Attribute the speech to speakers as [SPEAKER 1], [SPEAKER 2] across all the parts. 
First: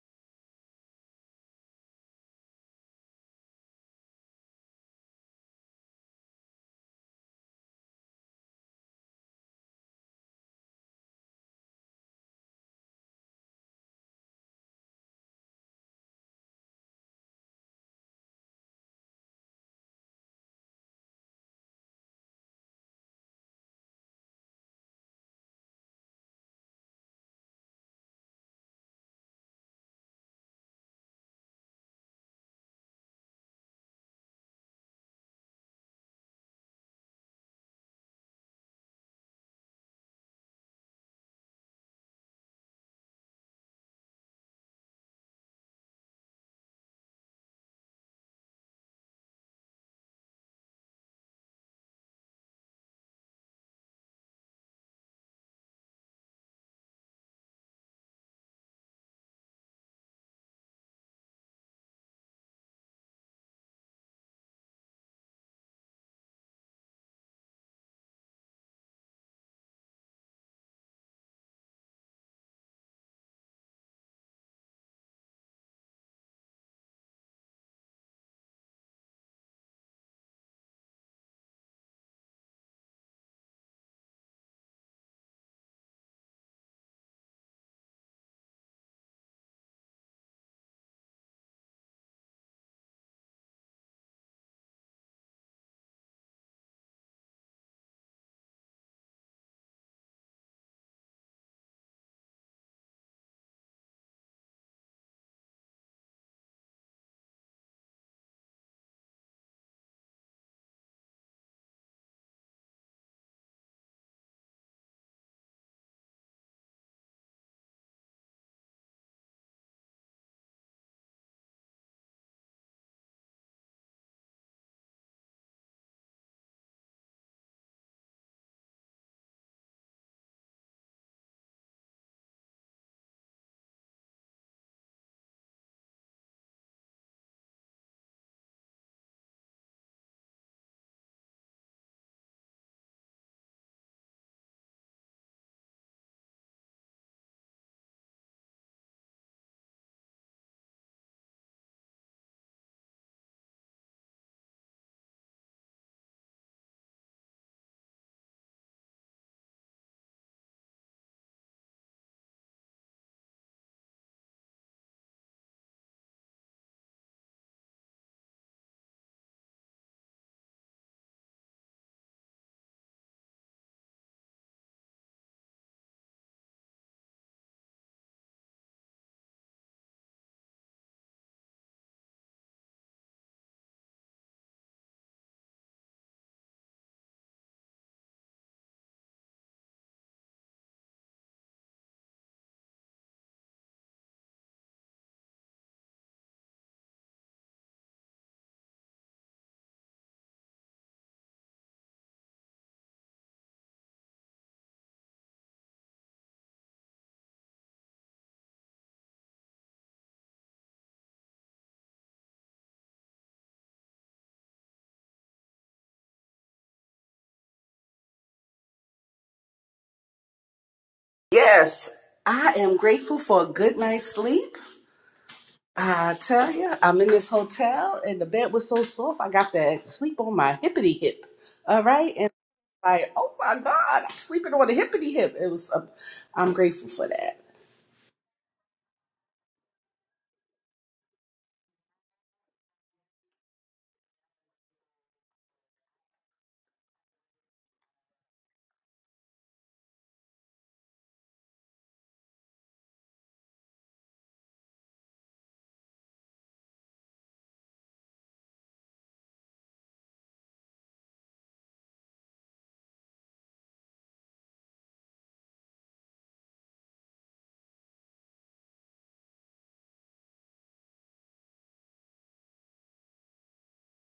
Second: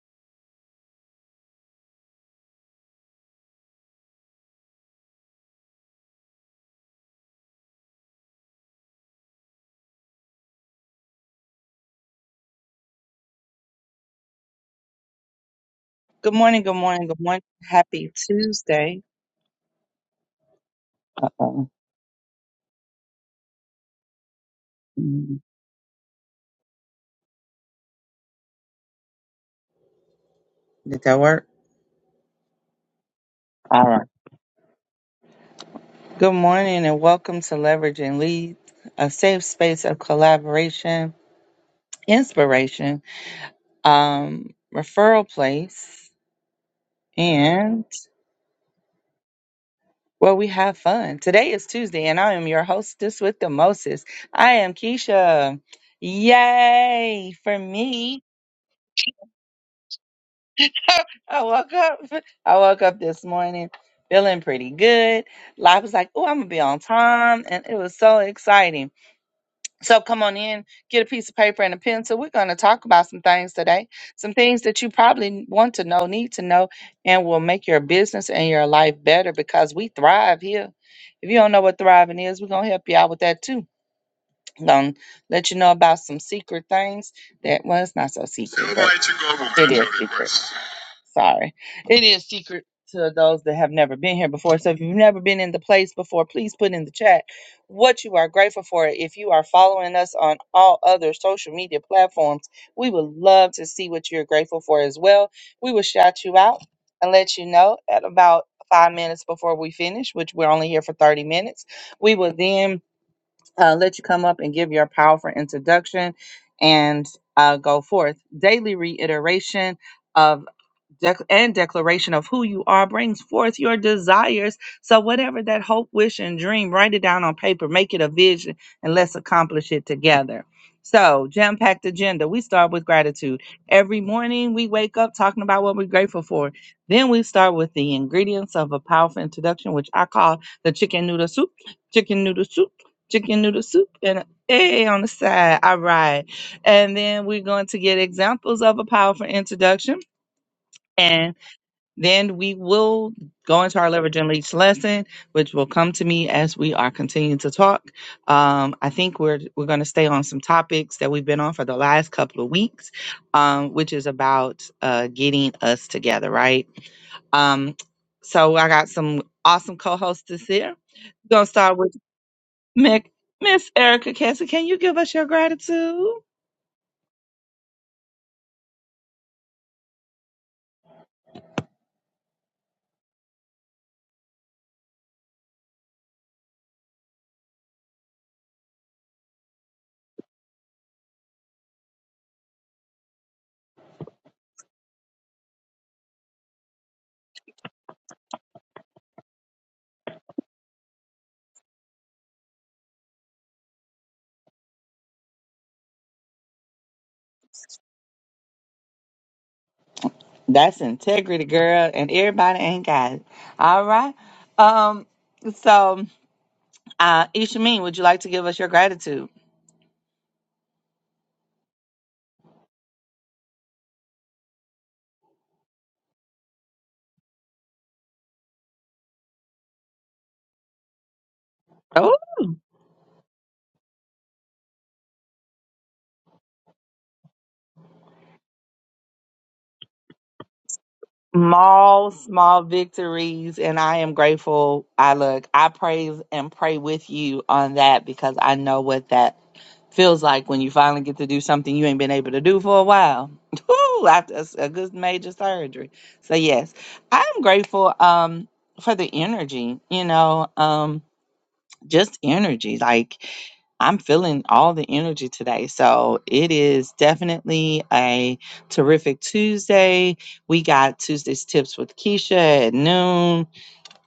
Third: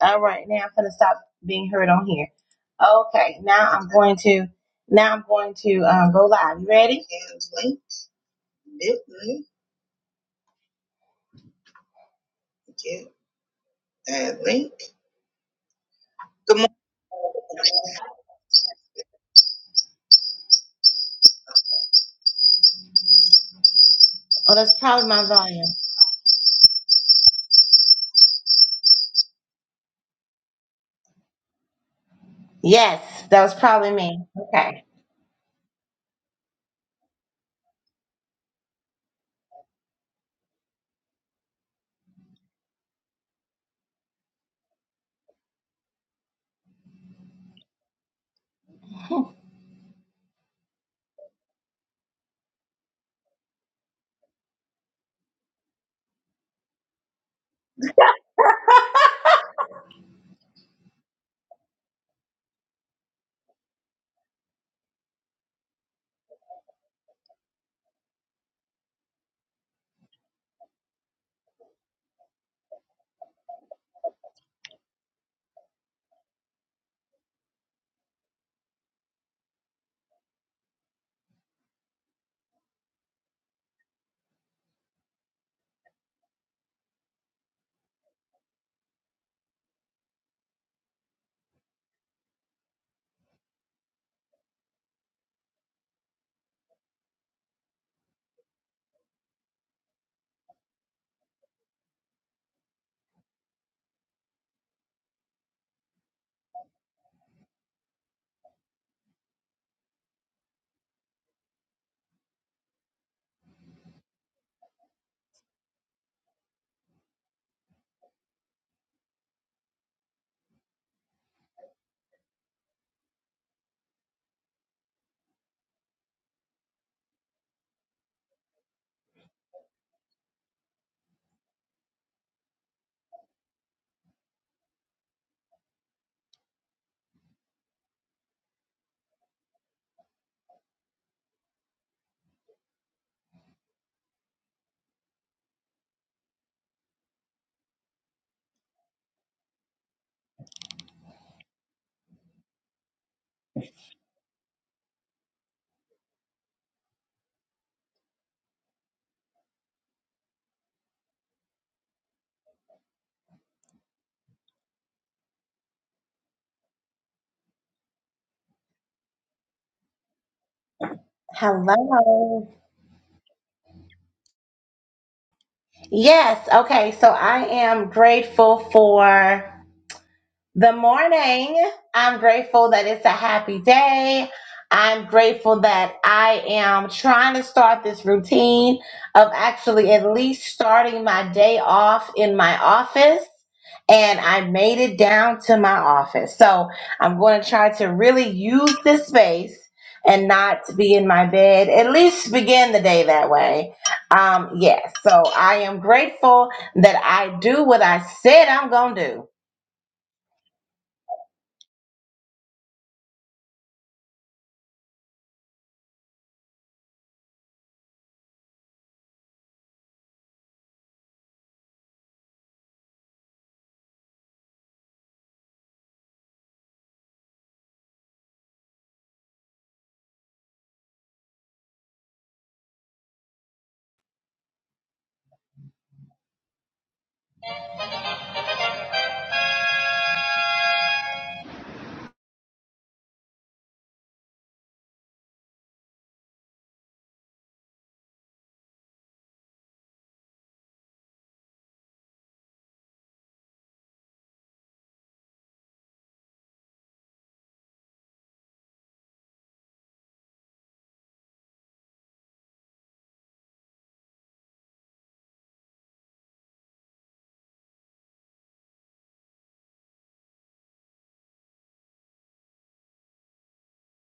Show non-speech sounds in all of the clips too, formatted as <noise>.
[SPEAKER 1] All right, now I'm gonna stop being heard on here. Okay, now I'm going to now I'm going to um, go live. You ready?
[SPEAKER 2] Good
[SPEAKER 1] Come
[SPEAKER 2] morning,
[SPEAKER 1] on.
[SPEAKER 2] good morning, good morning. Happy Tuesday. Uh-oh.
[SPEAKER 1] Oh, that's probably my
[SPEAKER 2] Mm,
[SPEAKER 1] volume.
[SPEAKER 2] Did that work?
[SPEAKER 1] Yes, that was
[SPEAKER 2] All
[SPEAKER 1] probably
[SPEAKER 2] right.
[SPEAKER 1] me. Okay.
[SPEAKER 2] Good morning and welcome to Leverage and Lead, a safe space of collaboration, inspiration, um, referral place, and where we have fun. Today is Tuesday and I am your hostess with the Moses. I am Keisha. Yay for me. I woke up. <laughs> I woke up this morning feeling pretty good. Life was like, oh, I'm gonna be on time, and it was so exciting. So come on in, get a piece of paper and a pencil. We're gonna talk about some things today, some things that you probably want to know, need to know, and will make your business and your life better because we thrive here. If you don't know what thriving is, we're gonna help you out with that too. gonna let you know about some secret things that was not so secret. but it is secret. Sorry. It is secret to those that have never been here before. So if you've never been in the place before, please put in the chat what you are grateful for. If you are following us on all other social media platforms, we would love to see what you're grateful for as well. We will shout you out and let you know at about five minutes before we finish, which we're only here for 30 minutes. We will then uh, let you come up and give your powerful introduction and uh, go forth. Daily reiteration. of dec- and declaration of who you are brings forth your desires. So, whatever that hope, wish, and dream, write it down on paper, make it a vision, and let's accomplish it together. So, jam packed agenda. We start with gratitude. Every morning we wake up talking about what we're grateful for. Then we start with the ingredients of a powerful introduction, which I call the chicken noodle soup, chicken noodle soup, chicken noodle soup, and a egg on the side. All right. And then we're going to get examples of a powerful introduction. and. Then we will go into our leverage and leads lesson, which will come to me as we are continuing to talk. Um, I think we're we're going to stay on some topics that we've been on for the last couple of weeks, um, which is about uh, getting us together, right? Um, so I got some awesome co-hosts this year. We're gonna start with
[SPEAKER 1] Hello.
[SPEAKER 2] Mick, Miss Erica Cassie. Can you give us your gratitude?
[SPEAKER 1] Yes. Okay. So I am grateful for. The morning, I'm grateful that it's a happy day. I'm grateful that I am trying to start this routine of actually at least starting my day off in my office. And I made it down to my office. So I'm going to try to really use this space and not be in my bed, at least begin the day that way. Um, yes. so I am grateful that I do what I said I'm going to do.
[SPEAKER 2] That's integrity, girl, and everybody ain't got it. All right. Um. So, uh, Ishameen, would you like to give us your gratitude?
[SPEAKER 3] Yes, I am grateful for a good night's sleep. I tell you, I'm in this hotel and the bed was so soft, I got to sleep on my hippity hip. All right,
[SPEAKER 2] Oh,
[SPEAKER 3] and like, oh my God, I'm sleeping on a hippity hip. It was, um, I'm grateful for that.
[SPEAKER 2] small, small victories, and I am grateful. I look, I praise and pray with you on that because I know what that feels like when you finally get to do something you ain't been able to do for a while. <laughs> Woo, after a s- a good major surgery. So yes, I am grateful. Um, for the energy, you know. Um just energy. Like I'm feeling all the energy today. So it is definitely a terrific Tuesday. We got Tuesday's tips with Keisha at noon.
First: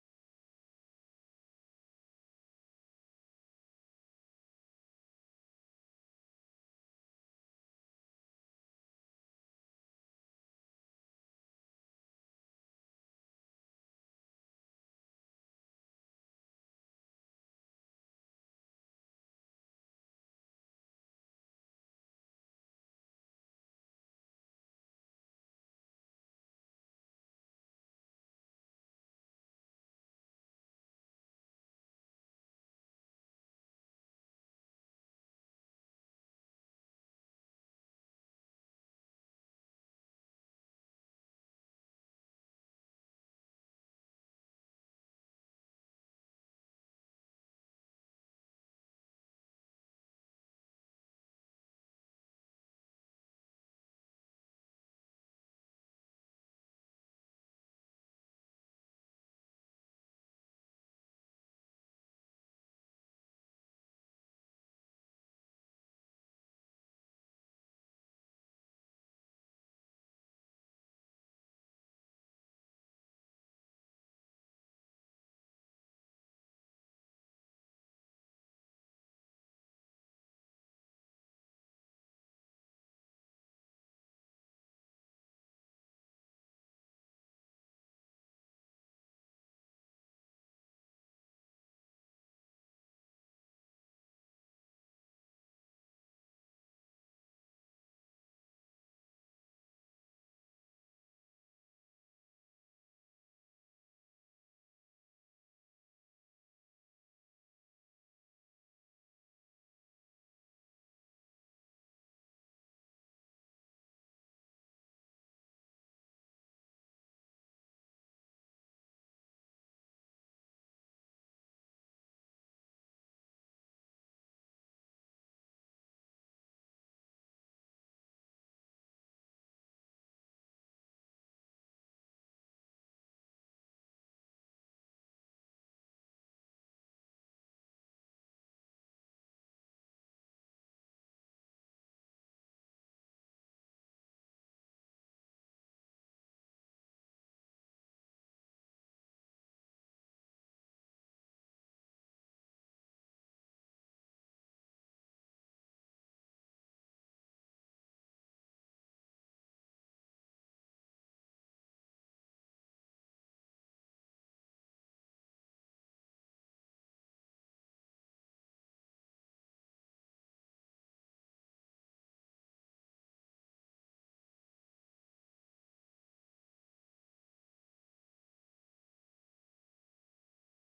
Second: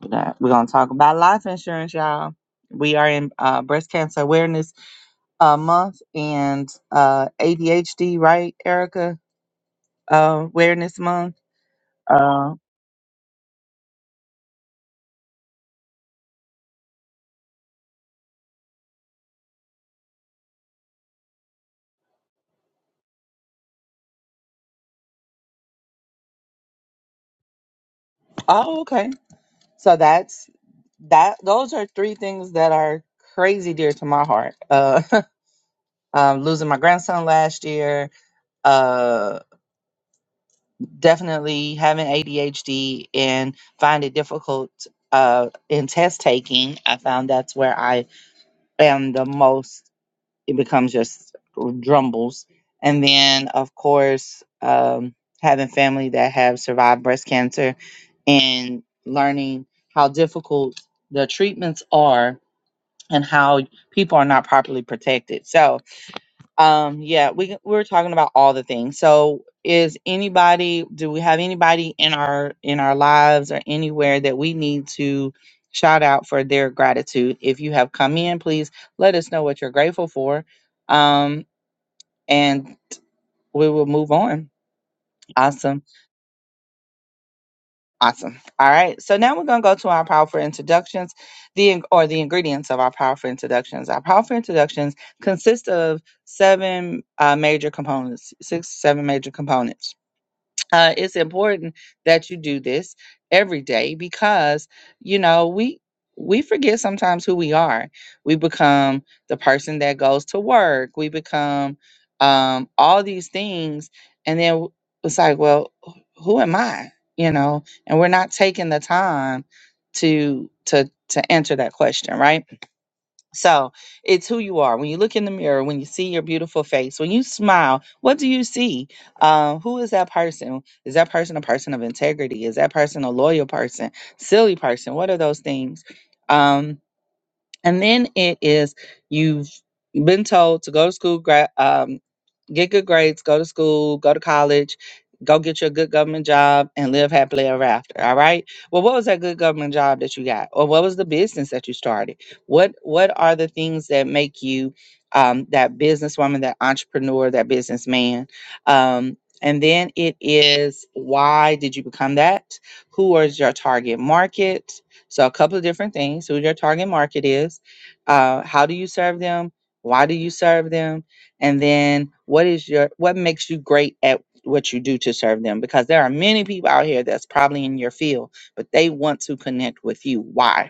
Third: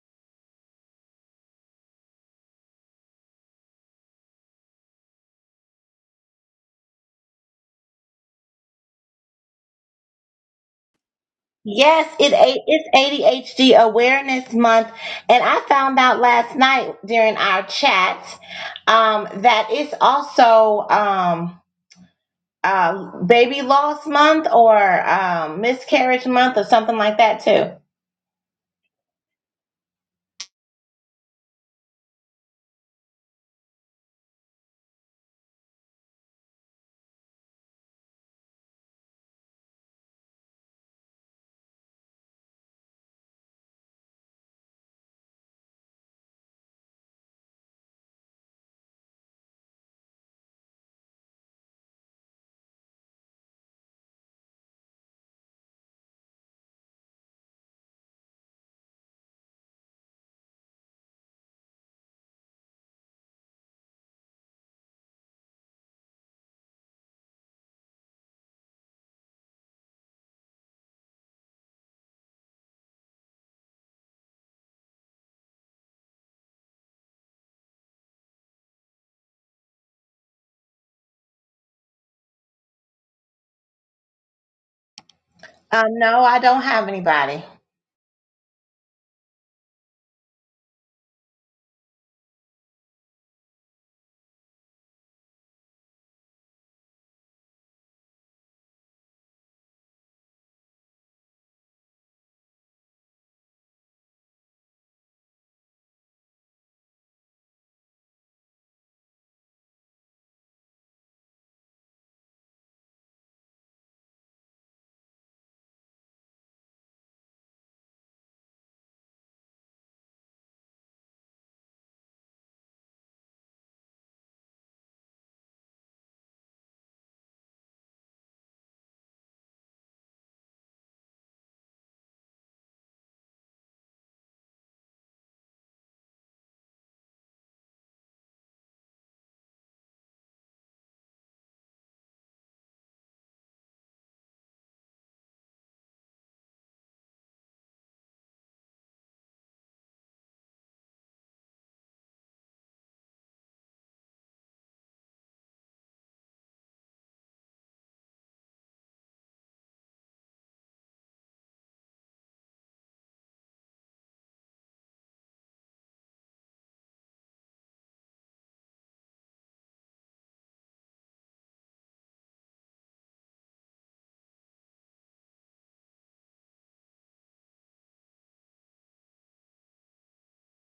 [SPEAKER 2] We're gonna we're gonna talk about life insurance, y'all. We are in uh, breast cancer awareness uh, month and uh, ADHD, right, Erica? Uh, awareness month.
[SPEAKER 1] Yes, it
[SPEAKER 2] Uh,
[SPEAKER 1] a- it's ADHD Awareness Month, and I found out last night during our chat um, that it's also um, uh, Baby Loss Month or um, Miscarriage Month or something like that too.
[SPEAKER 2] oh, okay. So that's that. Those are three things that are crazy dear to my heart. Uh, <laughs> um, losing my grandson last year, uh, definitely having ADHD and find it difficult uh, in test taking. I found that's where I am the most. It becomes just drumbles, and then of course um, having family that have survived breast cancer and learning how difficult the treatments are and how people are not properly protected. So Um, yeah, we we we're talking about all the things. So, is anybody? Do we have anybody in our in our lives or anywhere that we need to shout out for their gratitude? If you have come in, please let us know what you're grateful for, um, and we will move on. Awesome,
[SPEAKER 1] Um, no, I don't have anybody.
[SPEAKER 2] awesome. All right. So now we're gonna go to our powerful introductions, the in- or the ingredients of our powerful introductions. Our powerful introductions consist of seven uh, major components, six seven major components uh, it's important that you do this every day because you know we we forget sometimes who we are we become the person that goes to work we become um, all these things and then w- it's like well wh- who am i you know and we're not taking the time to to to answer that question right so it's who you are. When you look in the mirror, when you see your beautiful face, when you smile, what do you see? Uh, who is that person? Is that person a person of integrity? Is that person a loyal person? Silly person? What are those things? Um, and then it is you've been told to go to school, gra- um, get good grades, go to school, go to college, go get you a good government job, and live happily ever after. All right. Well, what was that good government job that you got, or what was the business that you started? What What are the things that make you um, that businesswoman, that entrepreneur, that businessman? Um, and then it is why did you become that? Who is your target market? So, a couple of different things who your target market is, uh, how do you serve them, why do you serve them, and then what is your what makes you great at what you do to serve them because there are many people out here that's probably in your field but they want to connect with you why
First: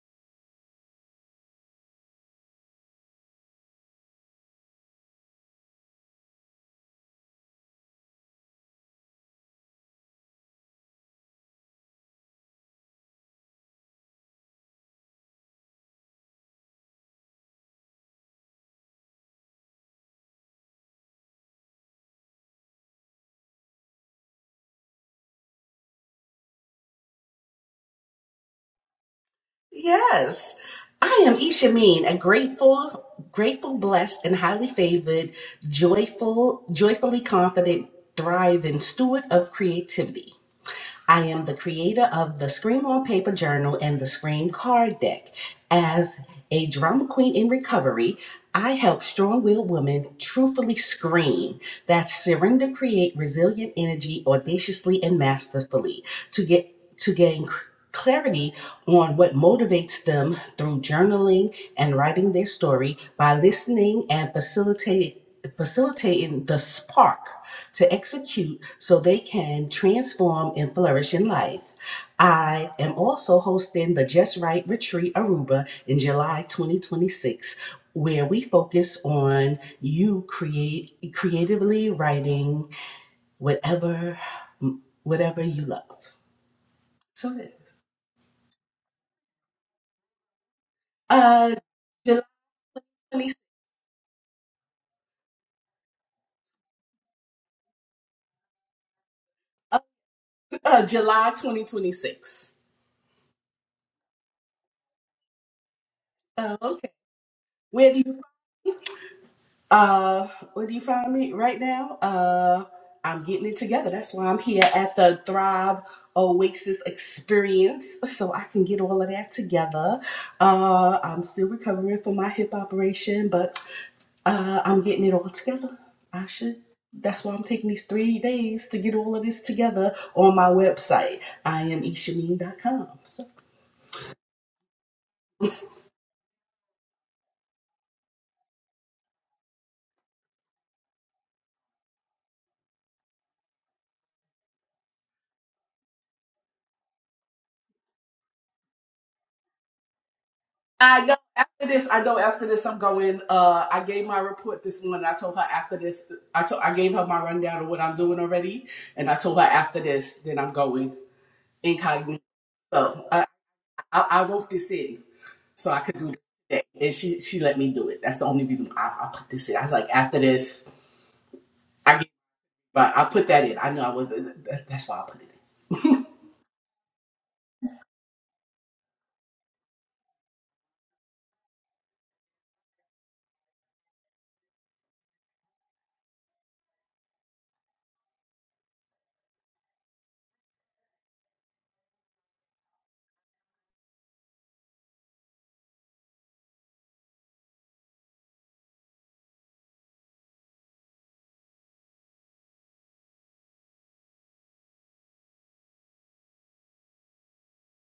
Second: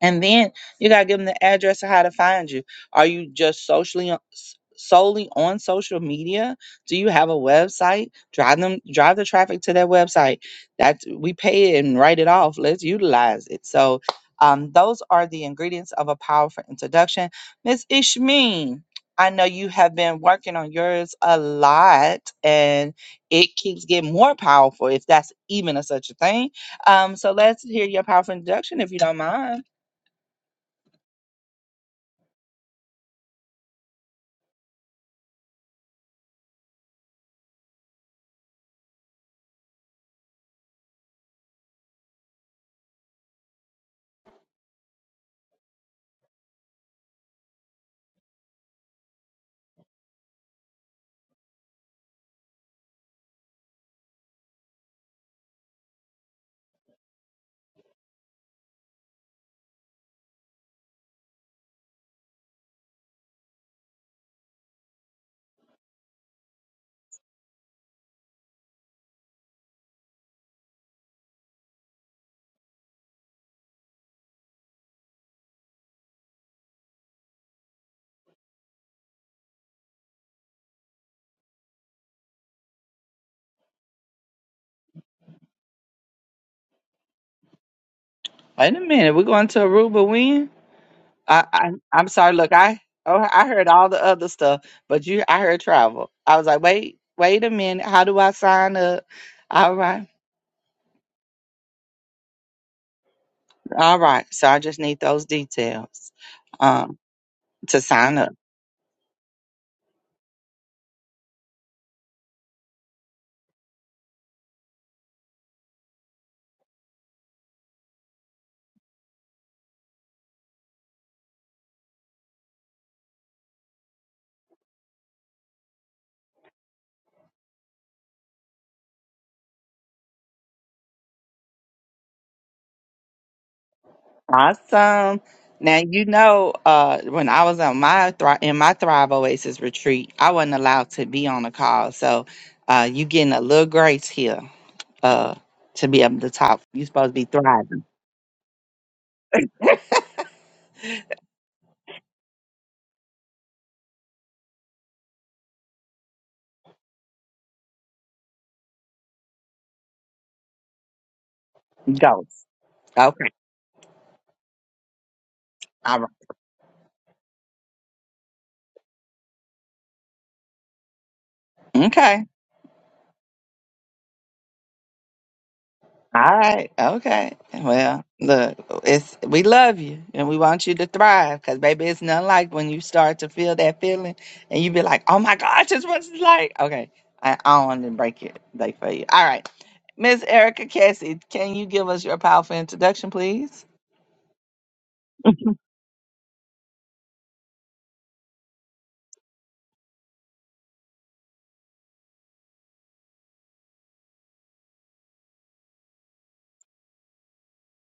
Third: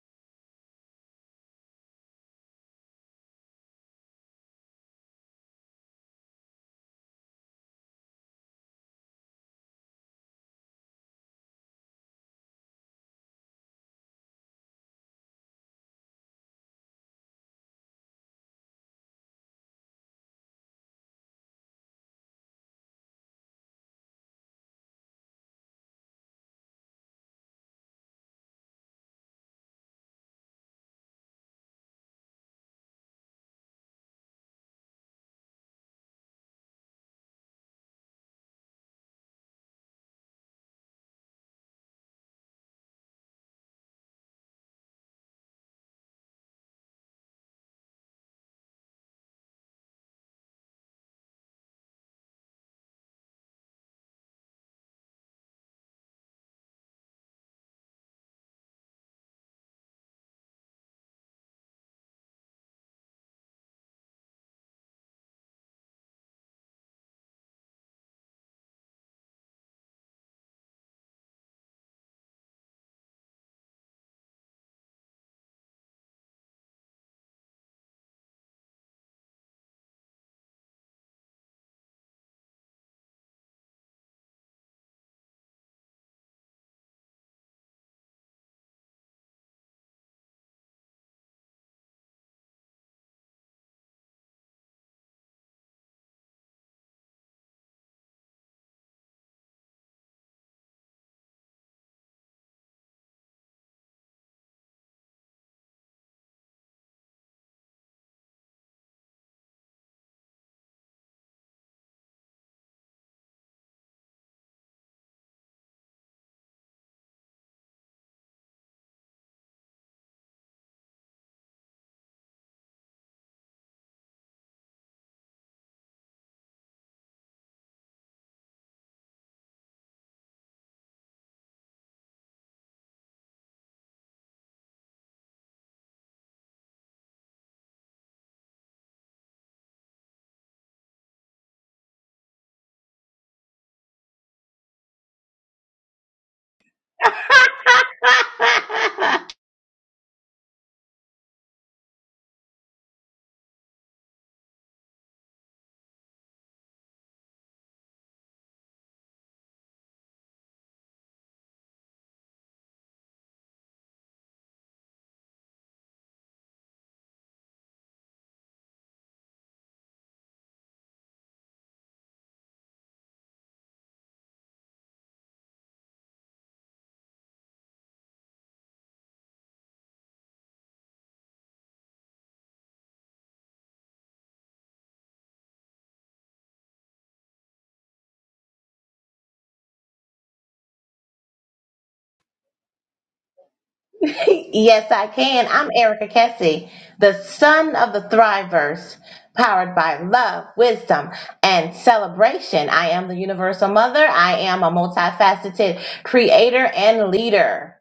[SPEAKER 2] and then you gotta give them the address of how to find you. Are you just socially on- s- solely on social media? Do you have a website? Drive them, drive the traffic to their website. That's we pay it and write it off. Let's utilize it. So um, those are the ingredients of a powerful introduction. Miss Ishmeen, I know you have been working on yours a lot and it keeps getting more powerful if that's even a such a thing. Um, so let's hear your powerful introduction if you don't mind.
[SPEAKER 3] Yes, I am Isha Mean, a grateful, grateful, blessed, and highly favored, joyful, joyfully confident, thriving steward of creativity. I am the creator of the Scream on Paper Journal and the Scream Card Deck. As a drama queen in recovery, I help strong willed women truthfully scream. That's surrender, create resilient energy audaciously and masterfully to get to gain clarity on what motivates them through journaling and writing their story by listening and facilitating facilitating the spark to execute so they can transform and flourish in life. I am also hosting the Just Right Retreat Aruba in July 2026 where we focus on you create creatively writing whatever whatever you love. So it is.
[SPEAKER 2] Wait a minute, we're going to Aruba when? I,
[SPEAKER 3] Uh
[SPEAKER 2] I I'm
[SPEAKER 3] July
[SPEAKER 2] sorry. Look, I oh
[SPEAKER 3] 20,
[SPEAKER 2] I heard all the other stuff, but you I heard travel. I was like, wait, wait a minute. How do I sign up? All
[SPEAKER 3] uh,
[SPEAKER 2] right,
[SPEAKER 3] uh, July 2026.
[SPEAKER 2] all right. So I just need those details
[SPEAKER 3] Oh, okay.
[SPEAKER 2] um to
[SPEAKER 3] Where do you
[SPEAKER 2] sign up.
[SPEAKER 3] Uh, where do you find me right now? Uh, I'm getting it together. That's why I'm here at the Thrive Oasis Experience, so I can get all of that together. Uh, I'm still recovering from my hip operation, but uh, I'm getting it all together. I should. That's why I'm taking these three days to get all of this together on my website. I am ishameen.com.
[SPEAKER 2] Awesome. Now you know uh when I was on my Thri- in my Thrive Oasis retreat, I wasn't allowed to be on a call. So uh you getting a little grace here uh to be able to talk. You're supposed to be thriving.
[SPEAKER 1] <laughs>
[SPEAKER 3] I know after this, I know after this, I'm going. Uh, I gave my report this morning. I told her after this, I told, I gave her my rundown of what I'm doing already, and I told her after this, then I'm going incognito.
[SPEAKER 2] Go.
[SPEAKER 3] So
[SPEAKER 2] Okay.
[SPEAKER 3] I, I, I wrote this in so I could
[SPEAKER 2] All
[SPEAKER 3] do
[SPEAKER 2] right.
[SPEAKER 3] this today, and she she let me do it. That's the only reason I, I put this in. I was like, after this, I gave,
[SPEAKER 2] Okay.
[SPEAKER 3] but I put that in. I knew I wasn't. That's, that's why I put it in.
[SPEAKER 2] All right. Okay. Well, look, it's we love you and we want you to thrive because baby, it's nothing like when you start to feel that feeling and you be like, oh my gosh, this what it's like. Okay. I, I don't want to break it like for you. All right. Miss Erica Cassie, can you give us your powerful introduction, please?
[SPEAKER 1] <laughs> yes, I can. I'm Erica Kessie, the son of the Thrivers, powered by love, wisdom, and celebration. I am the universal mother. I am a multifaceted creator and leader.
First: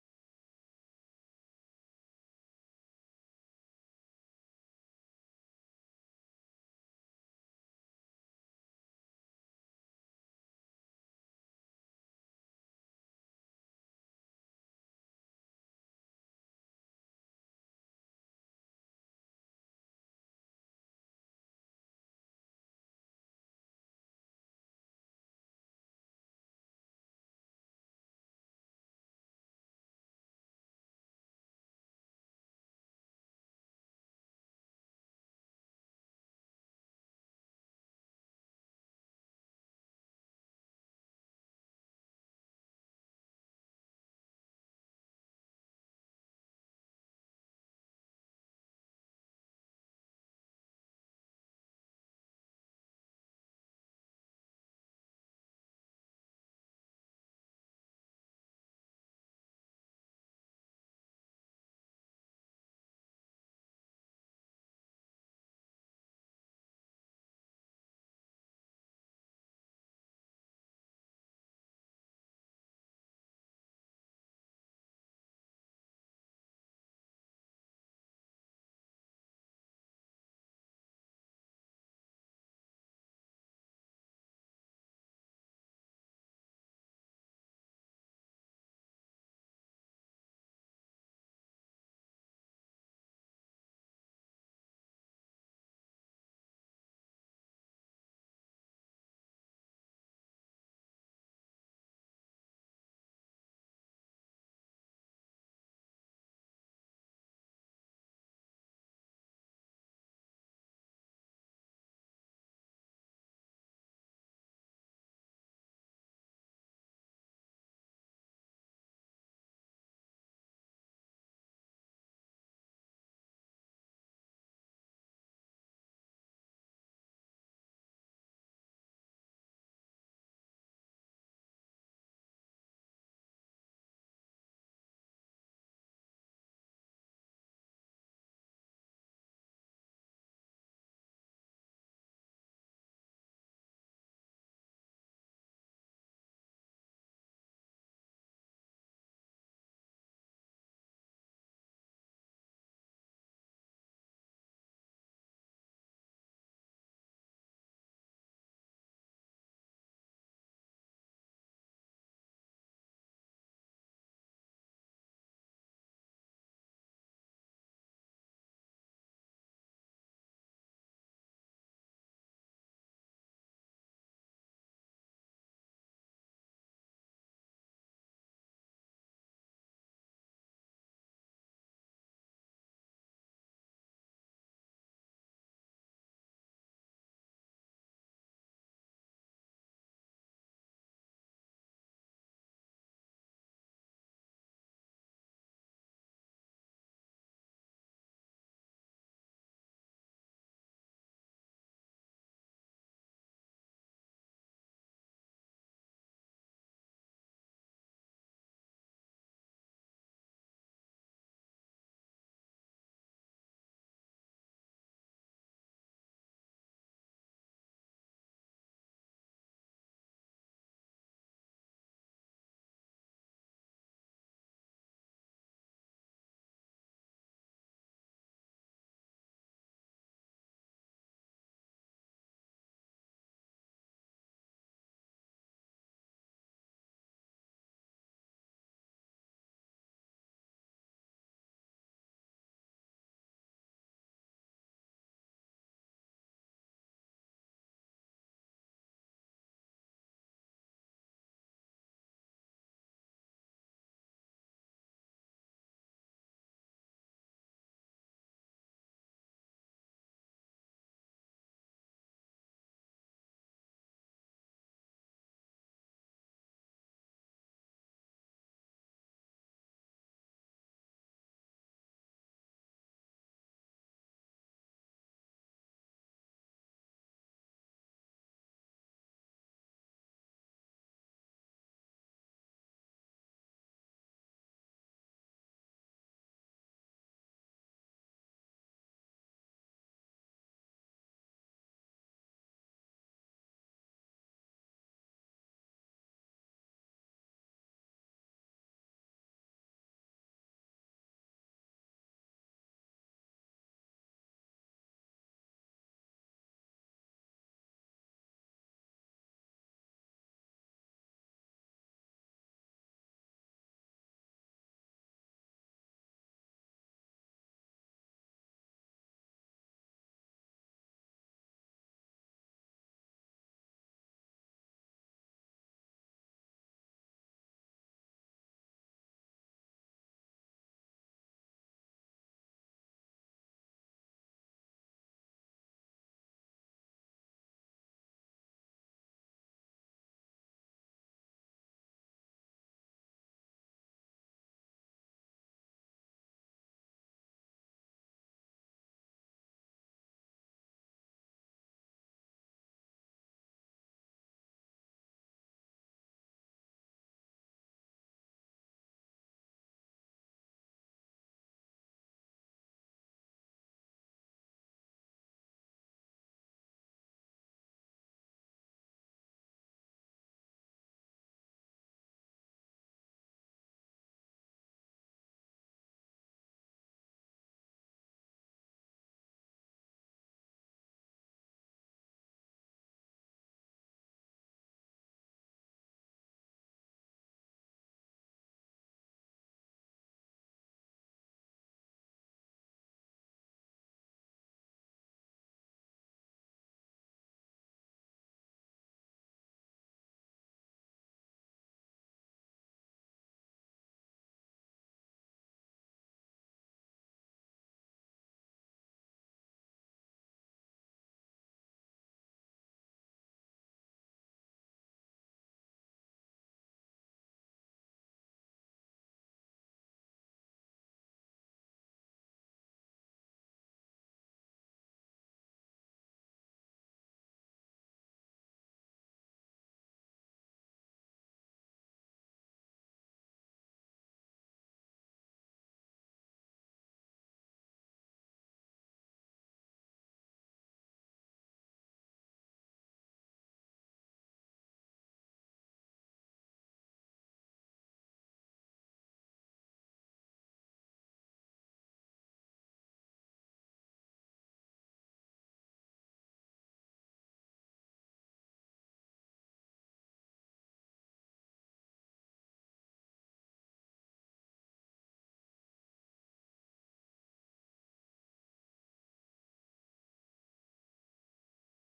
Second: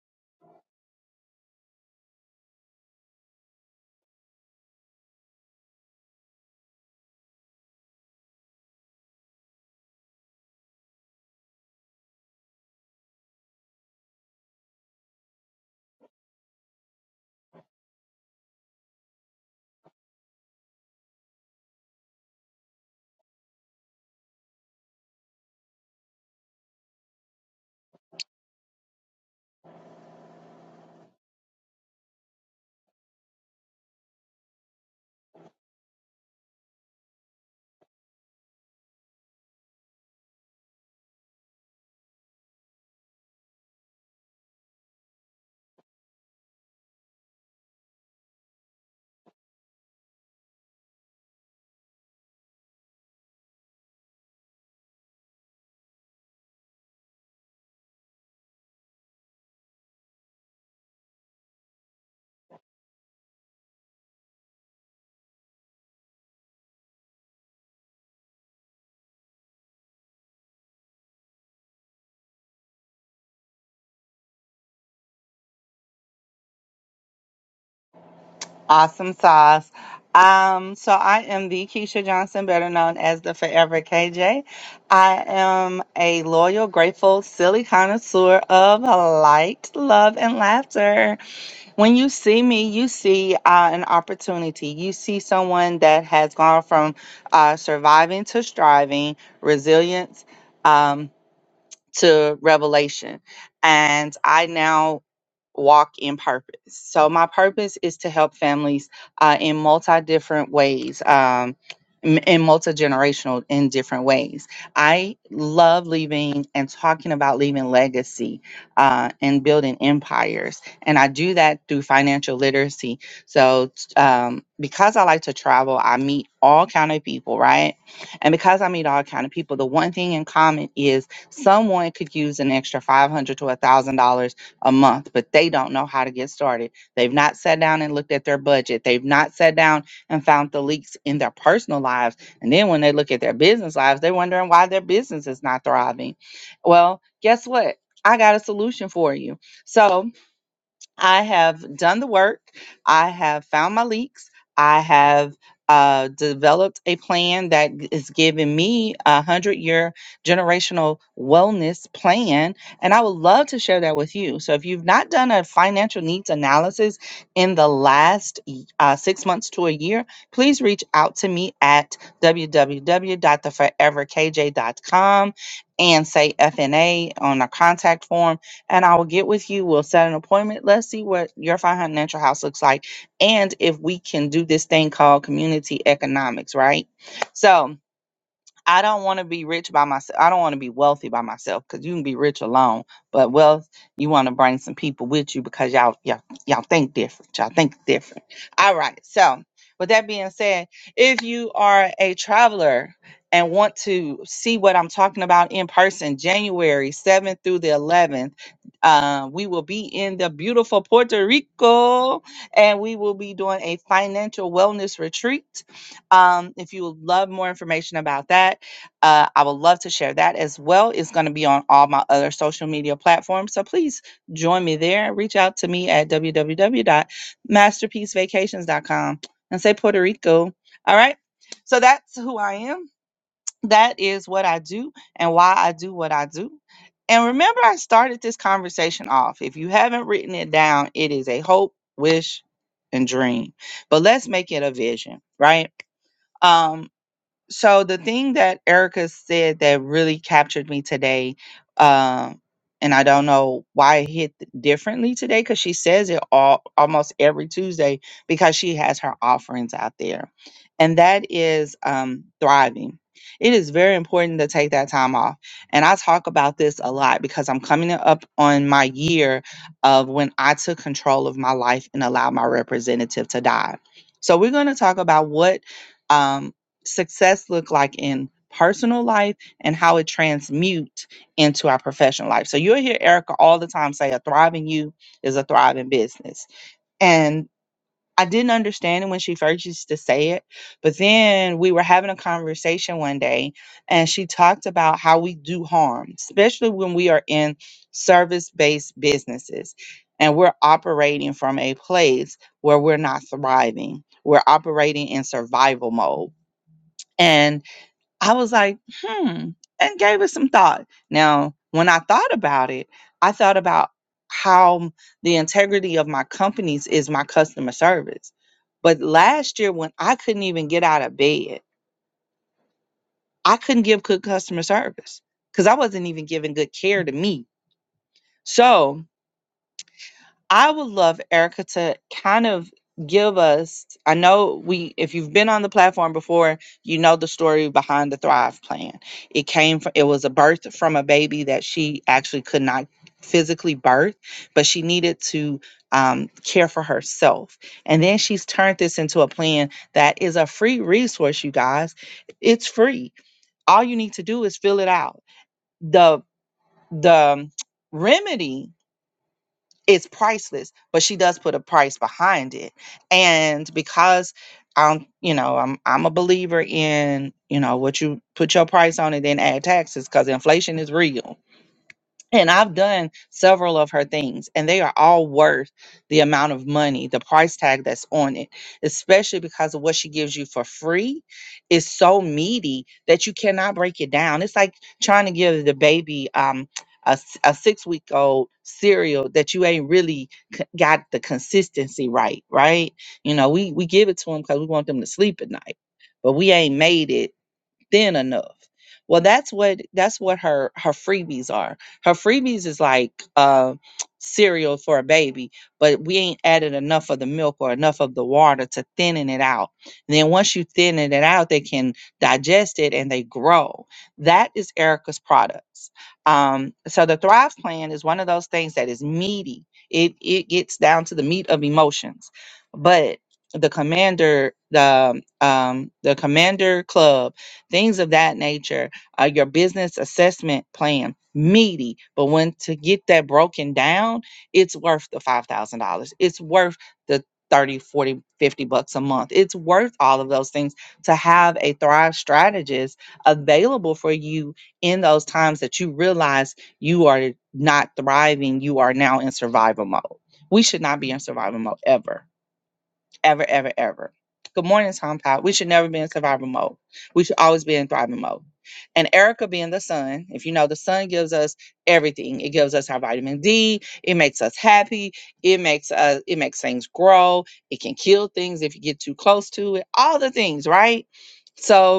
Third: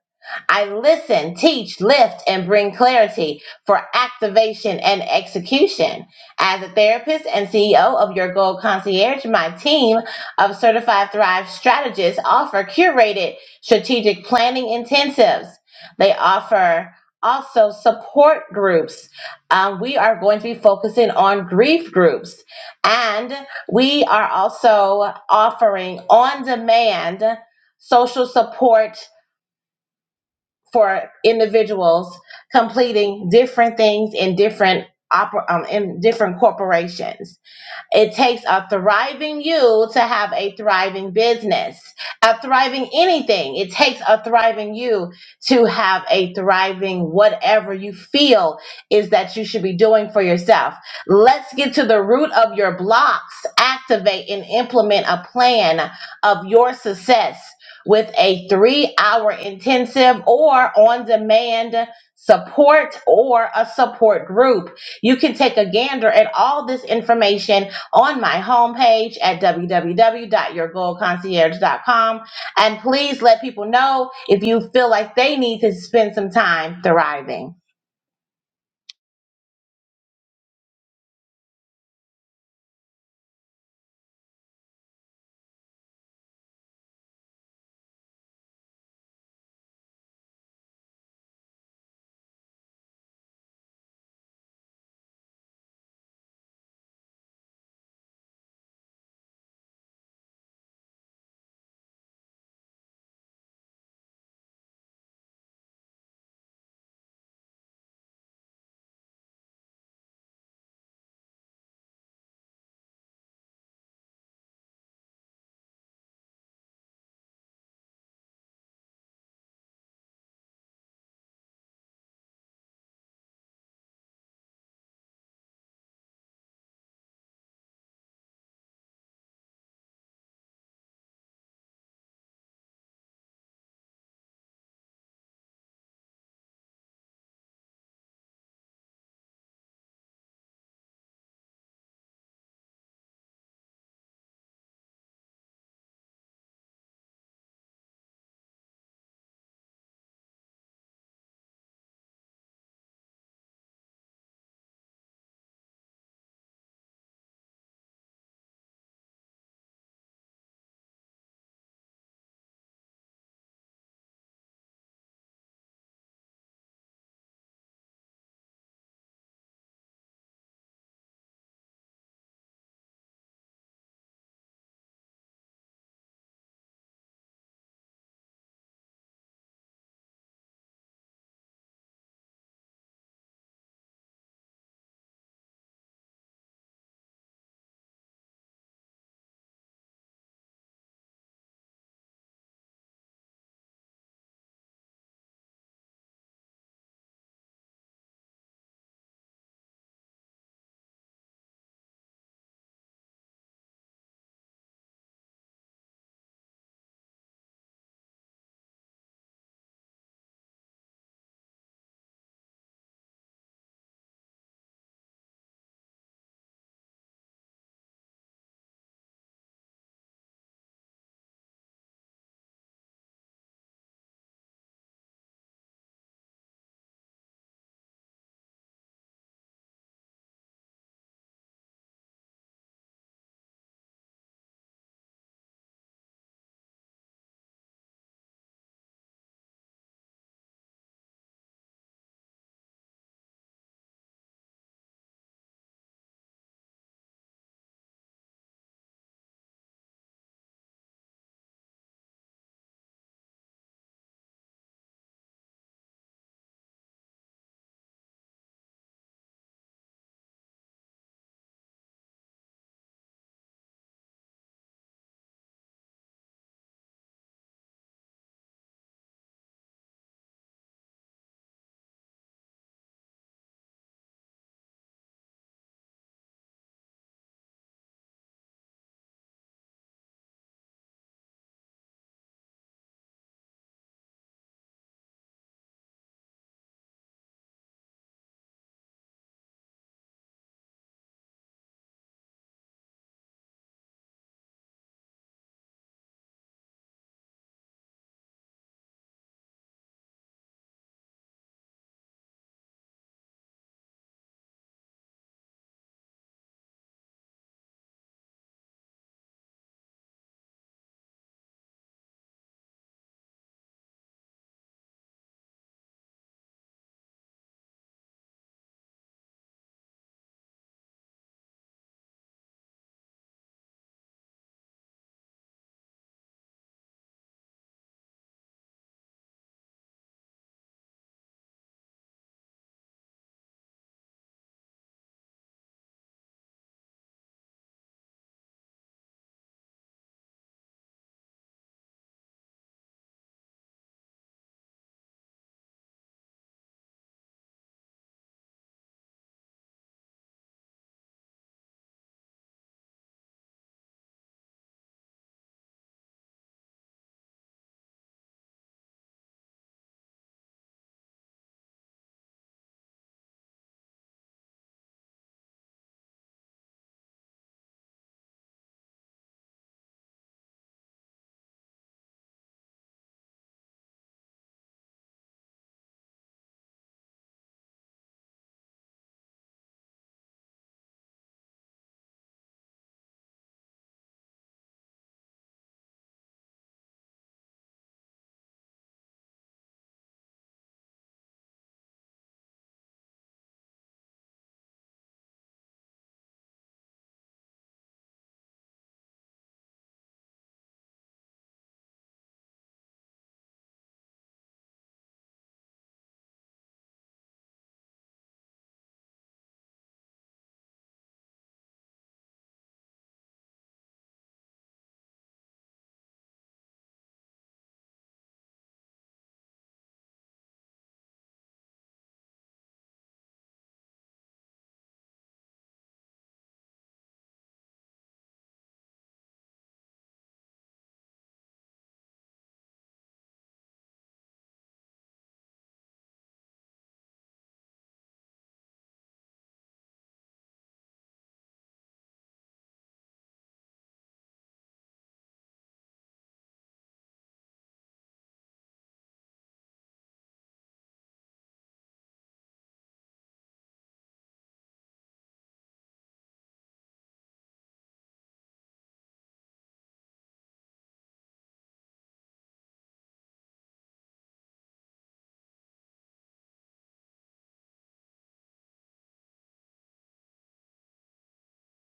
[SPEAKER 1] I listen, teach, lift, and bring clarity for activation and execution. As a therapist and CEO of Your Gold Concierge, my team of certified Thrive strategists offer curated strategic planning intensives they offer also support groups. Um, we are going to be focusing on grief groups. And we are also offering on demand social support for individuals completing different things in different. oper- Um, in different corporations. It takes a thriving you to have a thriving business, a thriving anything. It takes a thriving you to have a thriving whatever you feel is that you should be doing for yourself. Let's get to the root of your blocks, activate and implement a plan of your success with a three hour intensive or on demand support or a support group. You can take a gander at all this information on my homepage at www.yourgoalconcierge.com. And please let people know if you feel like they need to spend some time thriving.
[SPEAKER 2] Awesome sauce. Um, so I am the Keisha Johnson, better known as the Forever KJ. I am a loyal, grateful, silly connoisseur of light, love, and laughter. When you see me, you see uh, an opportunity. You see someone that has gone from uh, surviving to striving, resilience um, to revelation. And I now walk in purpose. So my purpose is to help families uh, in multi different ways. Um, m- in multi-generational in different ways i love leaving and talking about leaving legacy uh, and building empires and i do that through financial literacy so t- um, because i like to travel i meet all kind of people right and because i meet all kind of people the one thing in common is someone could use an extra 500 to a $1000 a month, but they don't know how to get started. They've not sat down and looked at their budget. They've not sat down and found the leaks in their personal lives. And then when they look at their business lives, they're wondering why their business is not thriving. Well, guess what? I got a solution for you. So, I have done the work. I have found my leaks. I have uh, developed a plan that g- is giving me a hundred year generational wellness plan. And I would love to share that with you. So if you've not done a financial needs analysis in the last y- uh, six months to a year, please reach out to me at www.theforeverkj.com and say FNA on our contact form and I will get with you. We'll set an appointment. Let's see what your financial house looks like and if we can do this thing called community economics, right? So, I don't want to be rich by myself. I don't want to be wealthy by myself because you can be rich alone. But wealth, you want to bring some people with you because y'all, y'all, y'all think different. Y'all think different. All right. So, with that being said, if you are a traveler and want to see what I'm talking about in person, January 7th through the 11th, uh, we will be in the beautiful Puerto Rico and we will be doing a financial wellness retreat. Um, if you would love more information about that, uh, I would love to share that as well. It's going to be on all my other social media platforms. So please join me there. Reach out to me at www.masterpiecevacations.com and say Puerto Rico. All right. So that's who I am. That is what I do and why I do what I do. And remember, I started this conversation off. If you haven't written it down, it is a hope, wish, and dream. But let's make it a vision, right? Um, so the thing that Erica said that really captured me today, um, and I don't know why it hit differently today because she says it all almost every Tuesday because she has her offerings out there, and that is um, thriving. It is very important to take that time off, and I talk about this a lot because I'm coming up on my year of when I took control of my life and allowed my representative to die. So we're going to talk about what. Um, success look like in personal life and how it transmute into our professional life. So you'll hear Erica all the time say a thriving you is a thriving business. And I didn't understand it when she first used to say it, but then we were having a conversation one day and she talked about how we do harm, especially when we are in service-based businesses and we're operating from a place where we're not thriving. We're operating in survival mode. And I was like, hmm, and gave it some thought. Now, when I thought about it, I thought about how the integrity of my companies is my customer service. But last year, when I couldn't even get out of bed, I couldn't give good customer service because I wasn't even giving good care to me. So, I would love Erica to kind of give us. I know we, if you've been on the platform before, you know the story behind the Thrive Plan. It came from, it was a birth from a baby that she actually could not physically birth, but she needed to um, care for herself. And then she's turned this into a plan that is a free resource, you guys. It's free all you need to do is fill it out the the um, remedy it's priceless but she does put a price behind it and because i'm you know i'm i'm a believer in you know what you put your price on and then add taxes because inflation is real and I've done several of her things, and they are all worth the amount of money, the price tag that's on it, especially because of what she gives you for free is so meaty that you cannot break it down. It's like trying to give the baby um, a, six week old cereal that you ain't really c- got the consistency right, right? You know, we, we give it to them because we want them to sleep at night, but we ain't made it thin enough. Well, that's what that's what her her freebies are. Her freebies is like uh, cereal for a baby, but we ain't added enough of the milk or enough of the water to thinning it out. And then once you thinning it out, they can digest it and they grow. That is Erica's products. Um, so the Thrive Plan is one of those things that is meaty. It it gets down to the meat of emotions, but the commander the um the commander club things of that nature, uh, your business assessment plan, meaty. But when to get that broken down, it's worth the $5,000. It's worth the 30, 40, 50 bucks a month. It's worth all of those things to have a Thrive strategist available for you in those times that you realize you are not thriving. You are now in survival mode. We should not be in survival mode ever ever, ever, ever. Good morning, Tom Powell. We should never be in survival mode. We should always be in thriving mode. And Erica being the sun, if you know, the sun gives us everything. It gives us our vitamin D. It makes us happy. It makes us. It makes things grow. It can kill things if you get too close to it. All the things, right? So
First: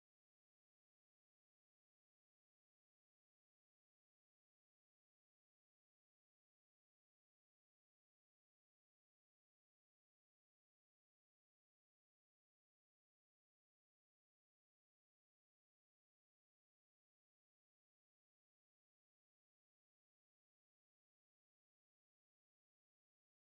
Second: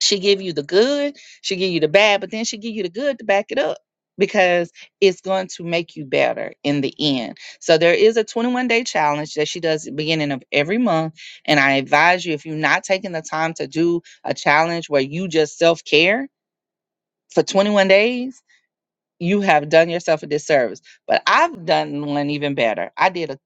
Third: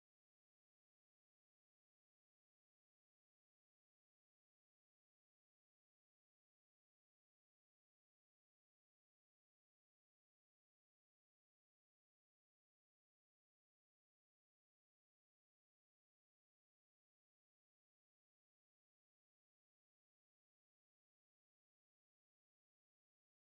[SPEAKER 2] she give you the good she give you the bad but then she give you the good to back it up because it's going to make you better in the end so there is a 21 day challenge that she does at the beginning of every month and i advise you if you're not taking the time to do a challenge where you just self-care for 21 days you have done yourself a disservice but i've done one even better i did a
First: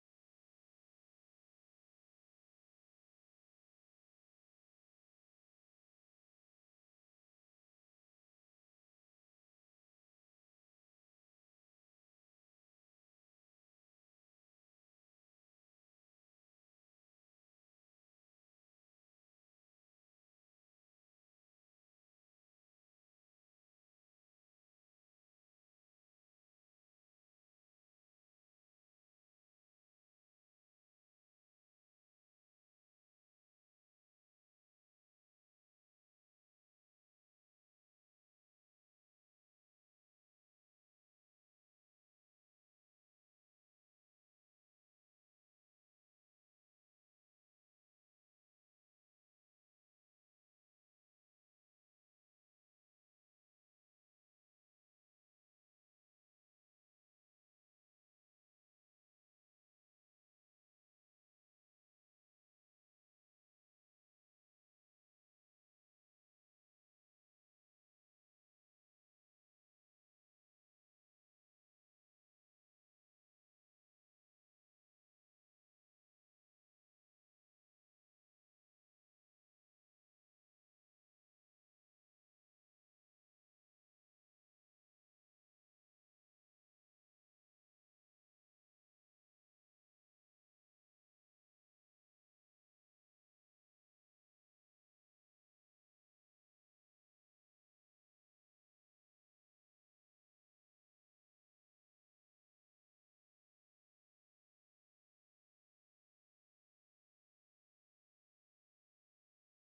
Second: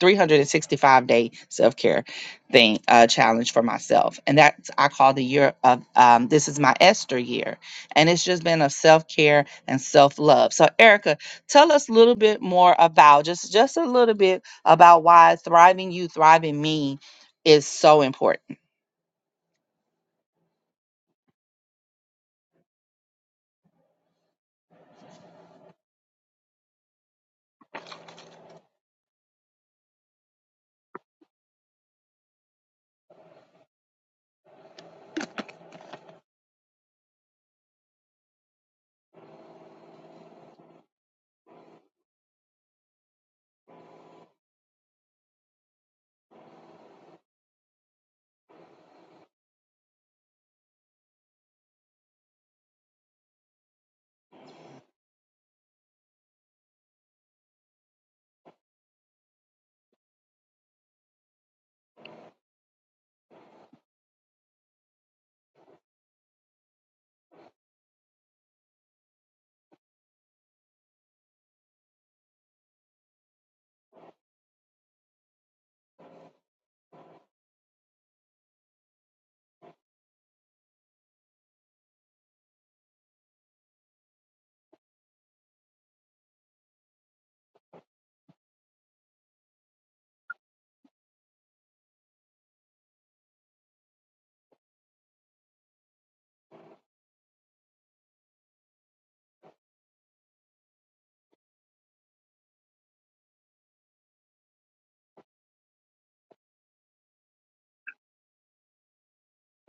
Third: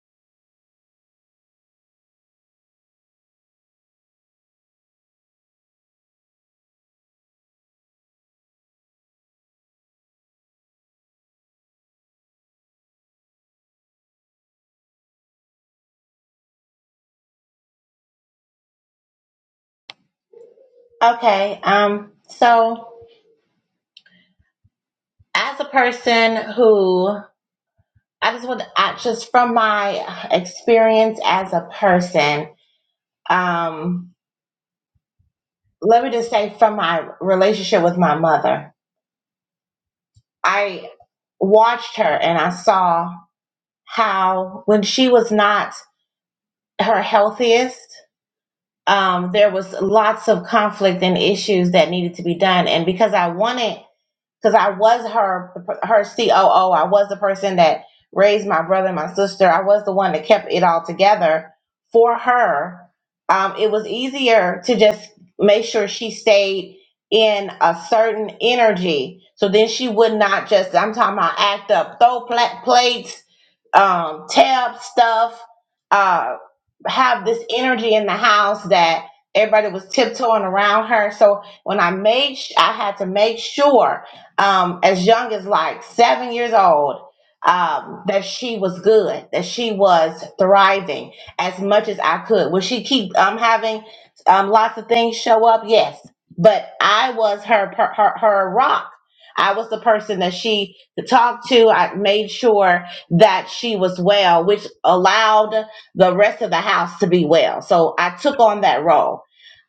[SPEAKER 2] 365 day self care thing uh, challenge for myself, and that's I call the year of um, this is my Esther year, and it's just been of self care and self love. So, Erica, tell us a little bit more about just just a little bit about why thriving you, thriving me is so important.
[SPEAKER 1] Okay. Um, so as a person who I just want to, I, just from my experience as a person, um, let me just say from my relationship with my mother, I watched her and I saw how when she was not her healthiest, um, there was lots of conflict and issues that needed to be done. And because I wanted because I was her her COO. I was the person that raised my brother and my sister. I was the one that kept it all together for her. Um, it was easier to just make sure she stayed in a certain energy, so then she would not just I'm talking about act up, throw pla- plates, um, tear up stuff, uh, have this energy in the house that everybody was tiptoeing around her. So when I made, sh- I had to make sure um, as young as like seven years old um, that she was good, that she was thriving as much as I could. Would she keep um, having um, lots of things show up? Yes, but I was her per- her her rock. I was the person that she could talk to. I made sure that she was well, which allowed the rest of the house to be well. So I took on that role.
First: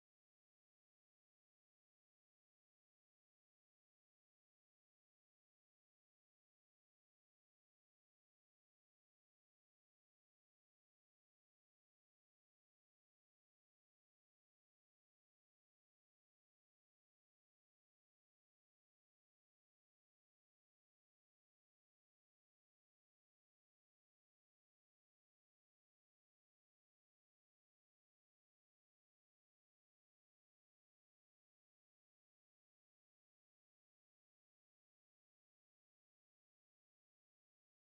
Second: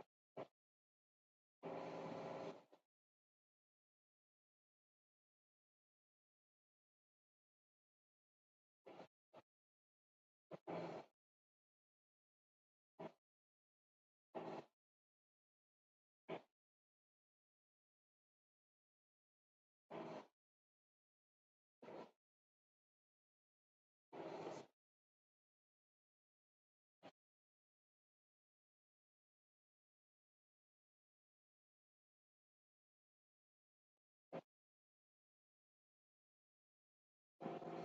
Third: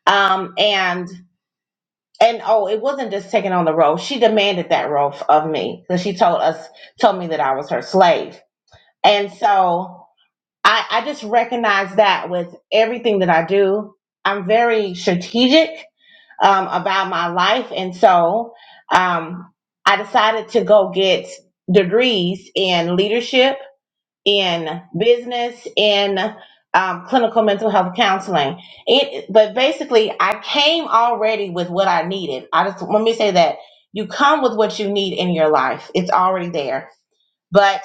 [SPEAKER 1] Um, and. And oh, it wasn't just taking on the role. She demanded that role f- of me because she told us, told me that I was her slave. And so I, I just recognize that with everything that I do, I'm very strategic um, about my life. And so um, I decided to go get degrees in leadership in business, in um, clinical mental health counseling. It, but basically, I came already with what I needed. I just let me say that you come with what you need in your life. It's already there. But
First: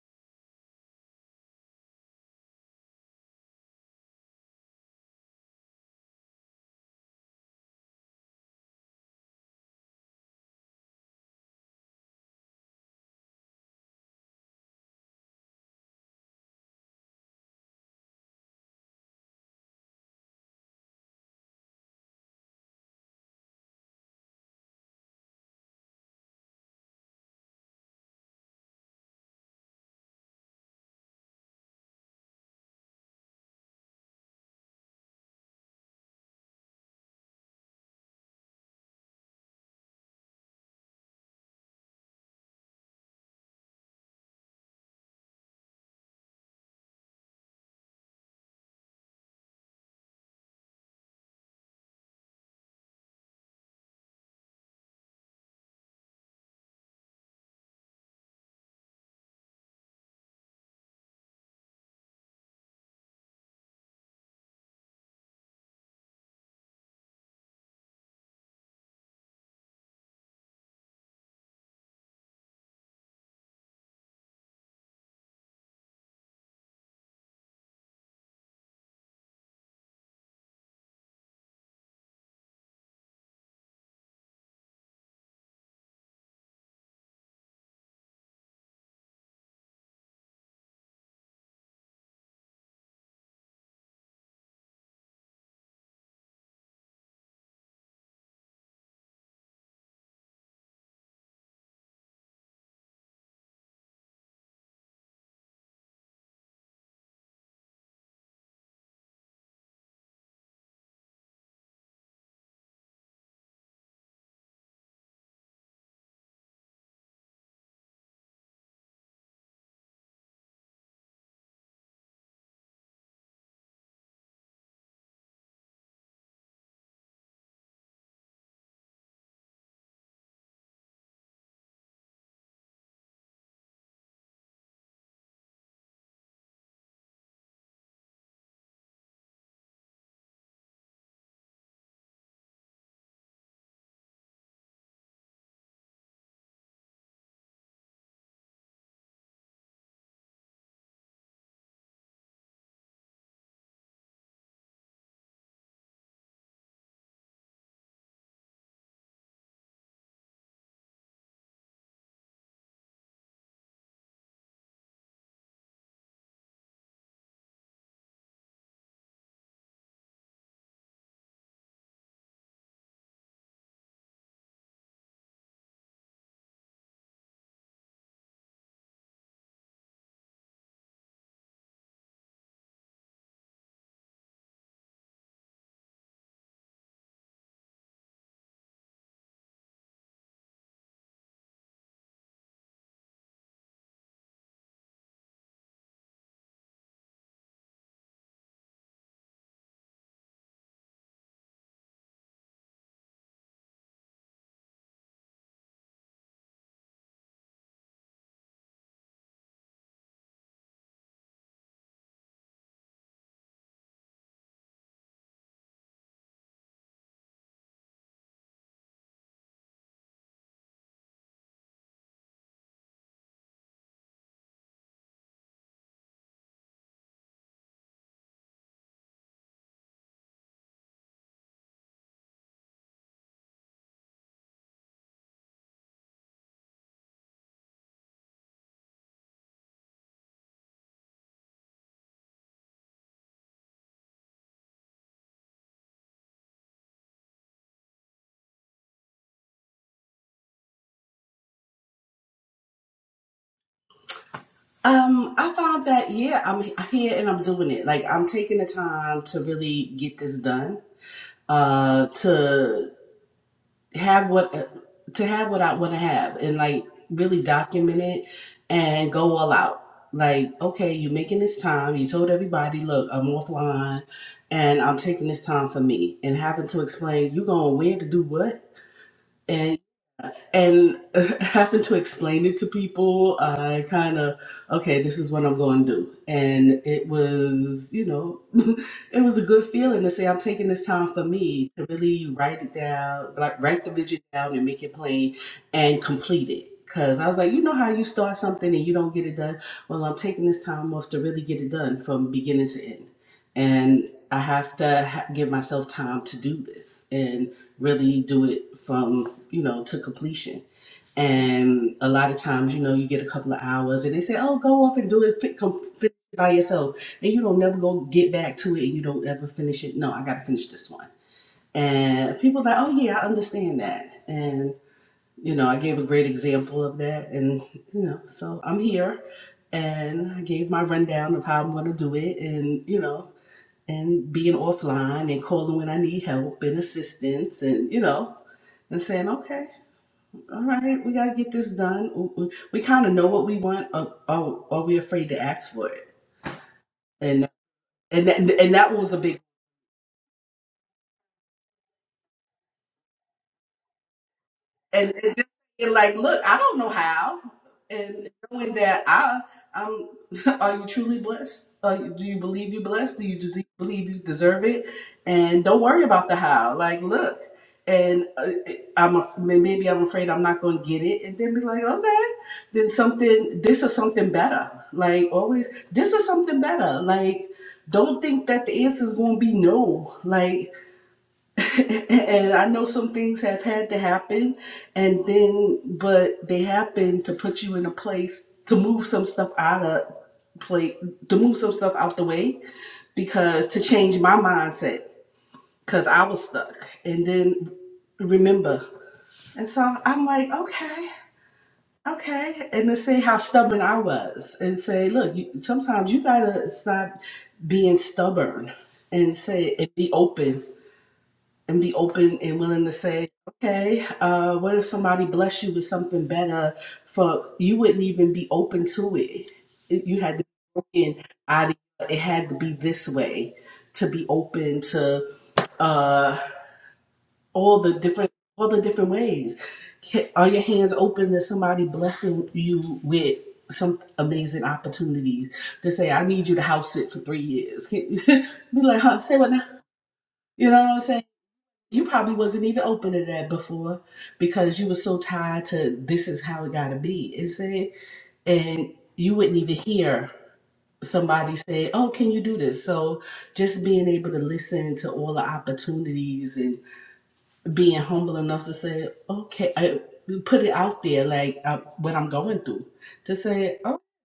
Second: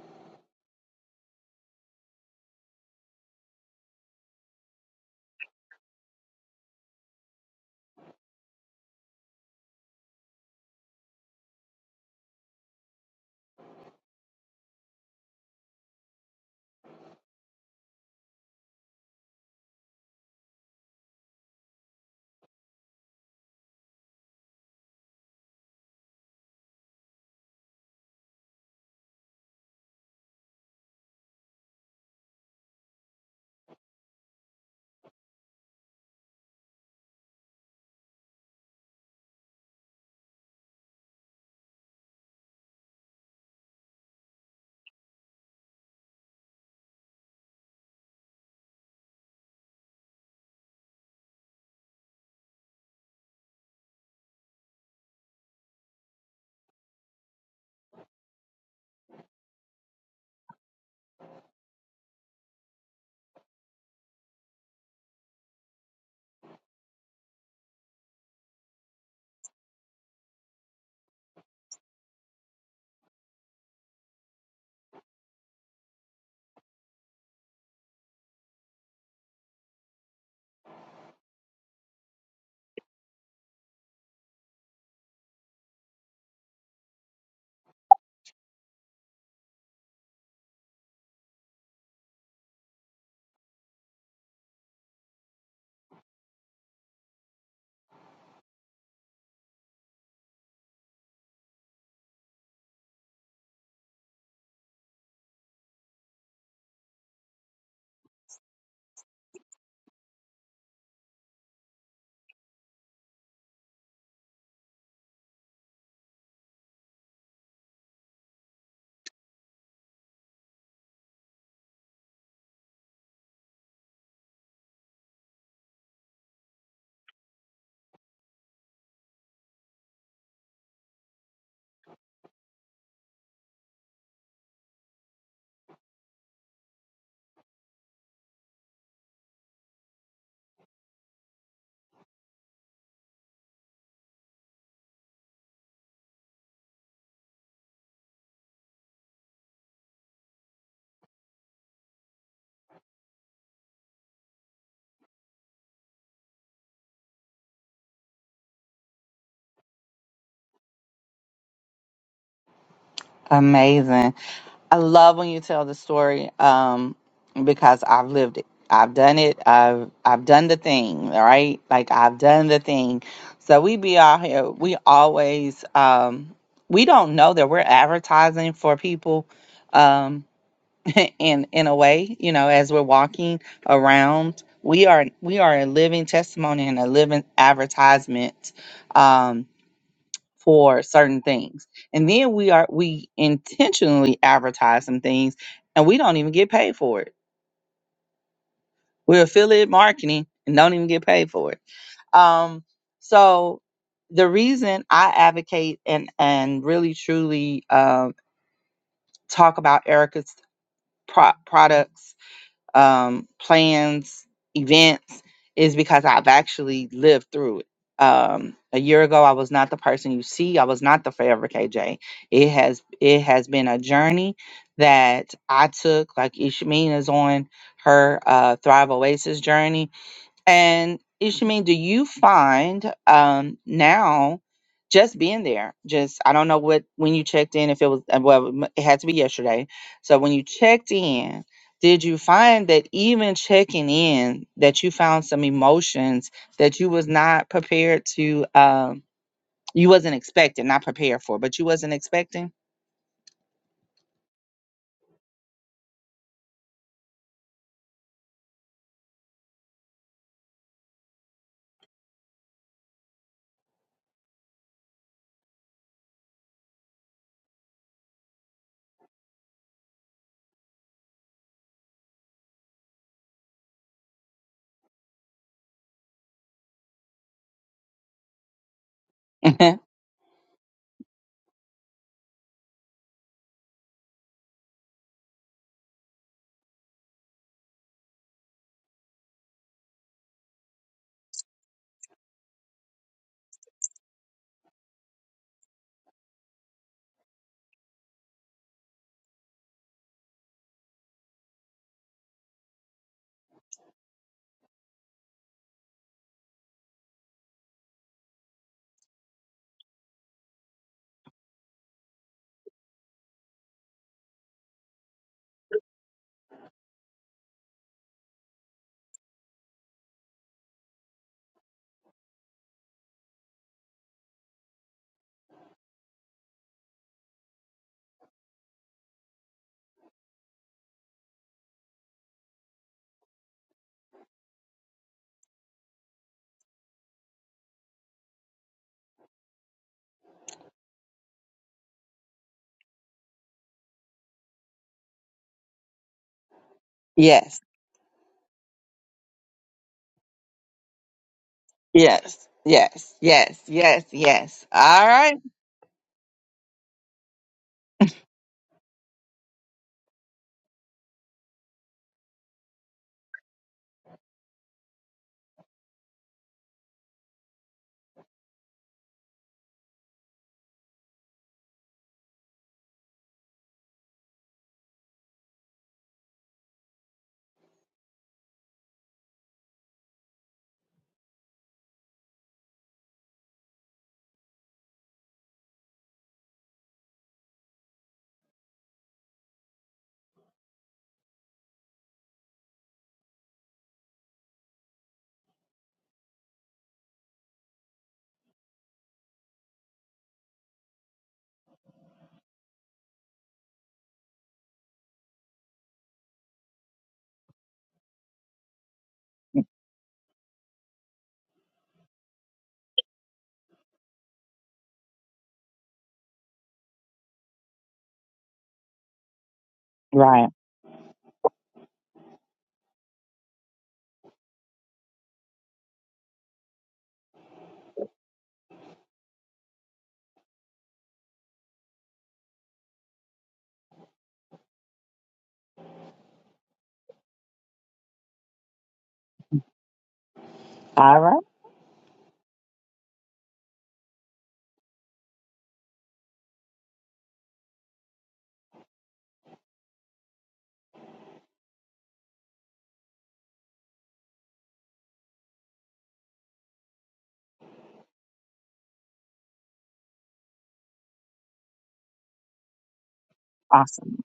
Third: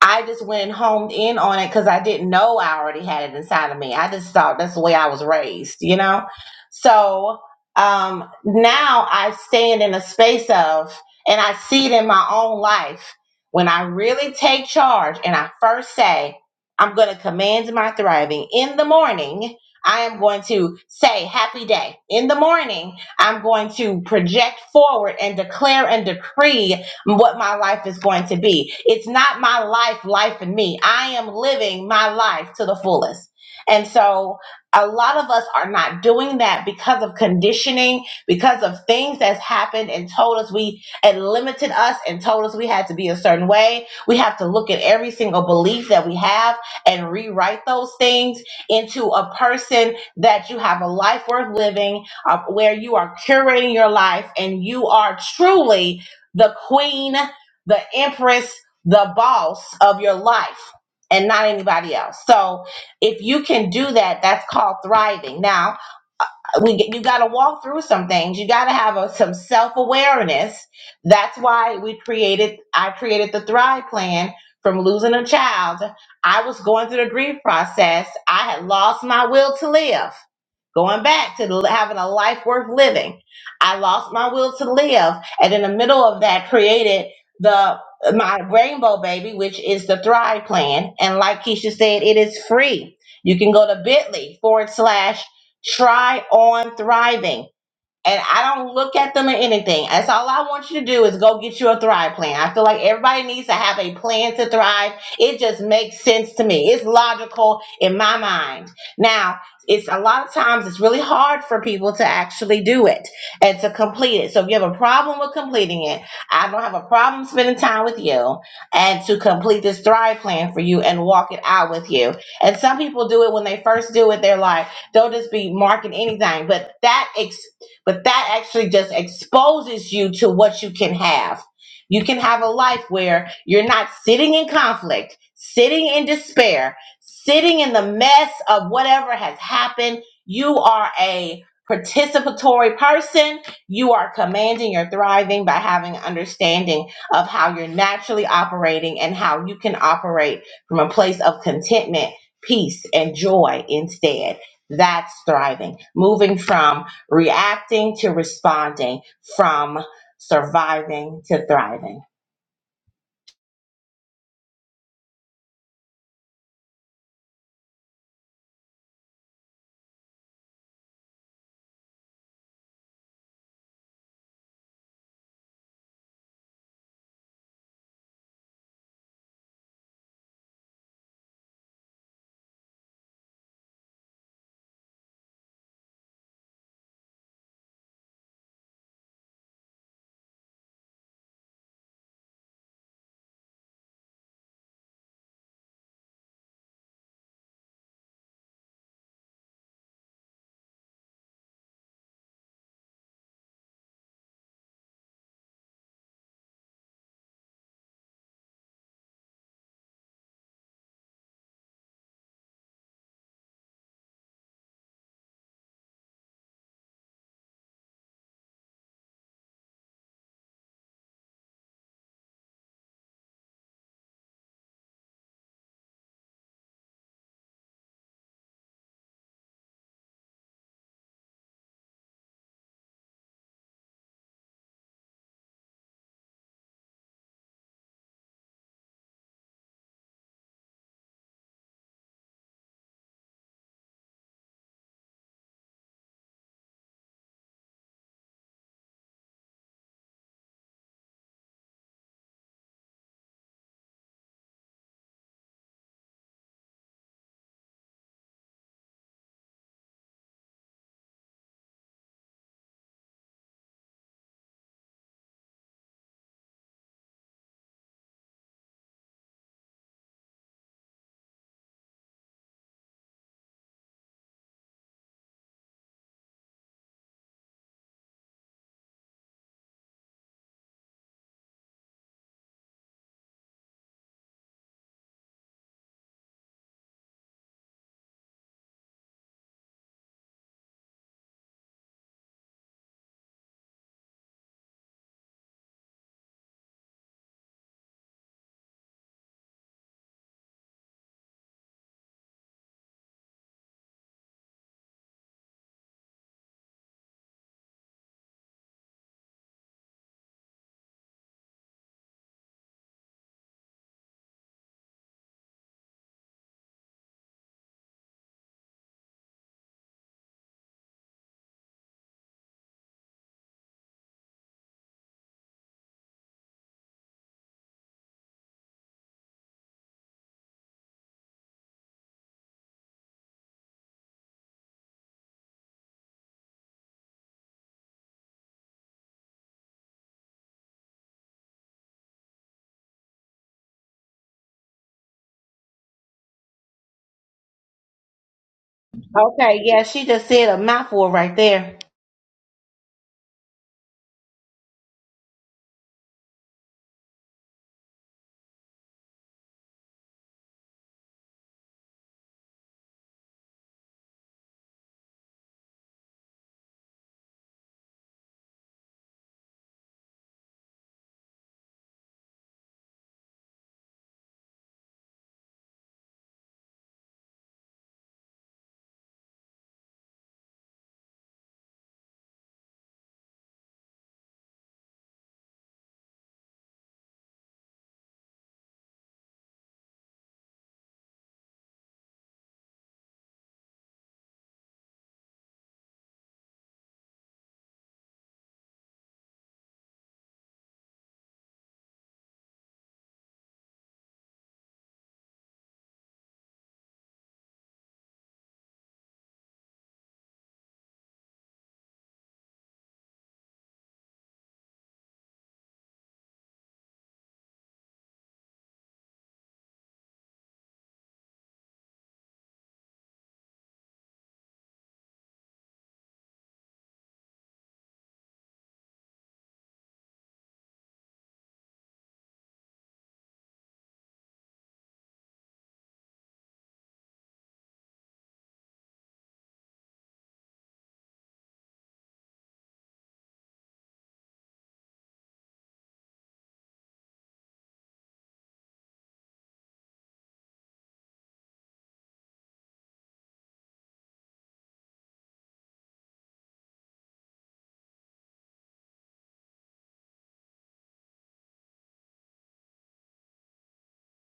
[SPEAKER 1] I just went homed in on it because I didn't know I already had it inside of me. I just thought that's the way I was raised, you know? So um, now I stand in a space of, and I see it in my own life. When I really take charge and I first say, I'm going to command my thriving in the morning, I am going to say, Happy day. In the morning, I'm going to project forward and declare and decree what my life is going to be. It's not my life, life and me. I am living my life to the fullest. And so a lot of us are not doing that because of conditioning, because of things that's happened and told us we and limited us and told us we had to be a certain way. We have to look at every single belief that we have and rewrite those things into a person that you have a life worth living, uh, where you are curating your life and you are truly the queen, the empress, the boss of your life and not anybody else. So if you can do that, that's called thriving. Now, uh, we get, you got to walk through some things. You got to have a, some self awareness. That's why we created. I created the Thrive Plan from losing a child. I was going through the grief process. I had lost my will to live. Going back to l- having a life worth living, I lost my will to live and in the middle of that created the my rainbow baby, which is the Thrive plan. And like Keisha said, it is free. You can go to bit.ly forward slash try on thriving and I don't look at them or anything. That's all I want you to do is go get you a thrive plan. I feel like everybody needs to have a plan to thrive. It just makes sense to me. It's logical in my mind. Now, it's a lot of times it's really hard for people to actually do it and to complete it. So if you have a problem with completing it, I don't have a problem spending time with you and to complete this thrive plan for you and walk it out with you. And some people do it when they first do it, they're like, they'll just be marking anything. But that ex. But that actually just exposes you to what you can have. You can have a life where you're not sitting in conflict, sitting in despair, sitting in the mess of whatever has happened. You are a participatory person. You are commanding your thriving by having understanding of how you're naturally operating and how you can operate from a place of contentment, peace, and joy instead. That's thriving. Moving from reacting to responding, from surviving to thriving.
[SPEAKER 2] Amazing. I love when you tell the story um, because I've lived it. I've done it. I've I've done the thing, right? Like I've done the thing. So we be out here. We always um, we don't know that we're advertising for people um, <laughs> in in a way, you know, as we're walking around. We are we are a living testimony and a living advertisement Um, for certain things. And then we are we intentionally advertise some things and we don't even get paid for it. We're affiliate marketing and don't even get paid for it. Um so the reason I advocate and and really truly um talk about Erica's pro- products um, plans, events, is because I've actually lived through it. Um, a year ago, I was not the person you see. I was not the forever KJ. It has it has been a journey that I took. Like Ishmeen is on her uh, Thrive Oasis journey, and Ishmael, do you find um, now just being there? Just I don't know what when you checked in, if it was uh, well, m- it had to be yesterday. So when you checked in, did you find that even checking in, that you found some emotions that you was not prepared to, um, you wasn't expecting, not prepared for, but you wasn't expecting? <laughs>
[SPEAKER 3] Um, I found that yeah, I'm here and I'm doing it. Like I'm taking the time to really get this done uh to have what to have what I want to have and like really document it and go all out. Like, okay, you're making this time. You told everybody, look, I'm offline and I'm taking this time for me and having to explain you going where to do what and
[SPEAKER 2] Mhm.
[SPEAKER 3] and <laughs> having to explain it to people, I kind of, okay, this is what I'm going to do. And it was, you know, <laughs> it was a good feeling to say, I'm taking this time for me to really write it down, like write the vision down and make it plain and complete it. Cause I was like, you know how you start something and you don't get it done. Well, I'm taking this time off to really get it done from beginning to end. and. I have to ha- give myself time to do this and really do it from, you know, to completion. And a lot of times, you know, you get a couple of hours and they say, oh, go off and do it, fit, come finish it by yourself. And you don't never go get back to it and you don't ever finish it. No, I got to finish this one. And people like, oh, yeah, I understand that. And, you know, I gave a great example of that. And, you know, so I'm here and I gave my rundown of how I'm going to do it. And, you know, and being offline and calling when I need help and assistance and you know and saying okay all right we got to get this done we, we, we kind of know what we want or, or, or we afraid to ask for it and
[SPEAKER 2] yes,
[SPEAKER 3] and that, and that was a big
[SPEAKER 1] Okay, yeah, she just said a mouthful right there.
[SPEAKER 2] yes, yes, yes, yes, yes. All
[SPEAKER 3] and, and
[SPEAKER 2] right,
[SPEAKER 3] just be like, look, I don't know how, and knowing that I, I'm, <laughs> are you truly blessed? Are you, do you believe you're blessed? Do you de- believe you deserve it? And don't worry about the how. Like, look, and uh, I'm af- maybe I'm afraid I'm not going to get it, and then be like, okay, then something. This is something better. Like always, this is something better. Like, don't think that the answer is going to be no. Like and I know some things have had to happen, and then, but they happen to put you in a place to move some stuff out of play, to move some stuff out the way, because to change my mindset, because I was stuck, and then remember, and so I'm like, okay, okay, and to say how stubborn I was, and say, look, you, sometimes you gotta stop being stubborn and say and be open and be open and willing to say, okay, uh, what if somebody bless you with something better? For you wouldn't even be open to it. It- You had to
[SPEAKER 2] right.
[SPEAKER 3] be open. I, it had to be this way to be open to uh, all the different all the different ways. Ca- Are your hands open to somebody blessing you with? Some amazing opportunities to say, I need you to house sit for three years. Can- <laughs> Be like, huh? Say what now? You know what I'm saying?
[SPEAKER 2] All right,
[SPEAKER 3] You probably wasn't even open to that before because you were so tied to this is how it gotta be. Is it? And you wouldn't even hear somebody say, Oh, can you do this? So just being able to listen to all the opportunities and being humble enough to say, Okay, I, put it out there like uh, what I'm going through. To say,
[SPEAKER 2] awesome.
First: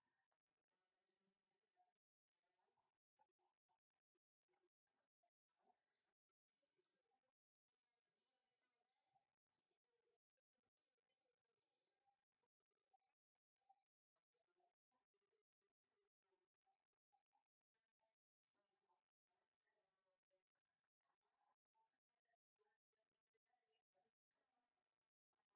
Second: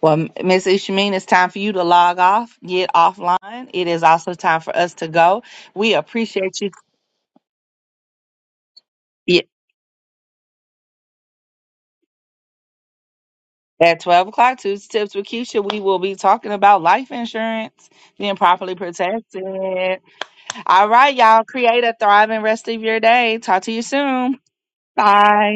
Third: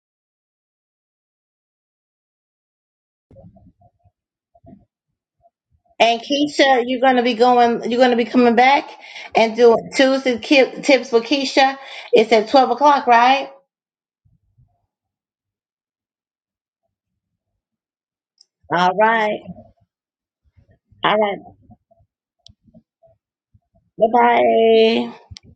[SPEAKER 2] Well, Miss Ishmeen, it's time for you to log off, get offline. It is also time for us to go. We
[SPEAKER 1] And
[SPEAKER 2] appreciate you.
[SPEAKER 1] Keisha, you're gonna be going. You're gonna be coming back
[SPEAKER 2] Yeah.
[SPEAKER 1] and doing Tuesday ki- tips for Keisha. It's at twelve o'clock, right?
[SPEAKER 2] At 12 o'clock, Tuesday Tips with Keisha, we will be talking about life insurance being properly
[SPEAKER 1] All right.
[SPEAKER 2] protected. All right,
[SPEAKER 1] All right.
[SPEAKER 2] y'all, create a thriving rest of your day. Talk to you
[SPEAKER 1] Bye
[SPEAKER 2] soon.
[SPEAKER 1] bye.
[SPEAKER 2] Bye.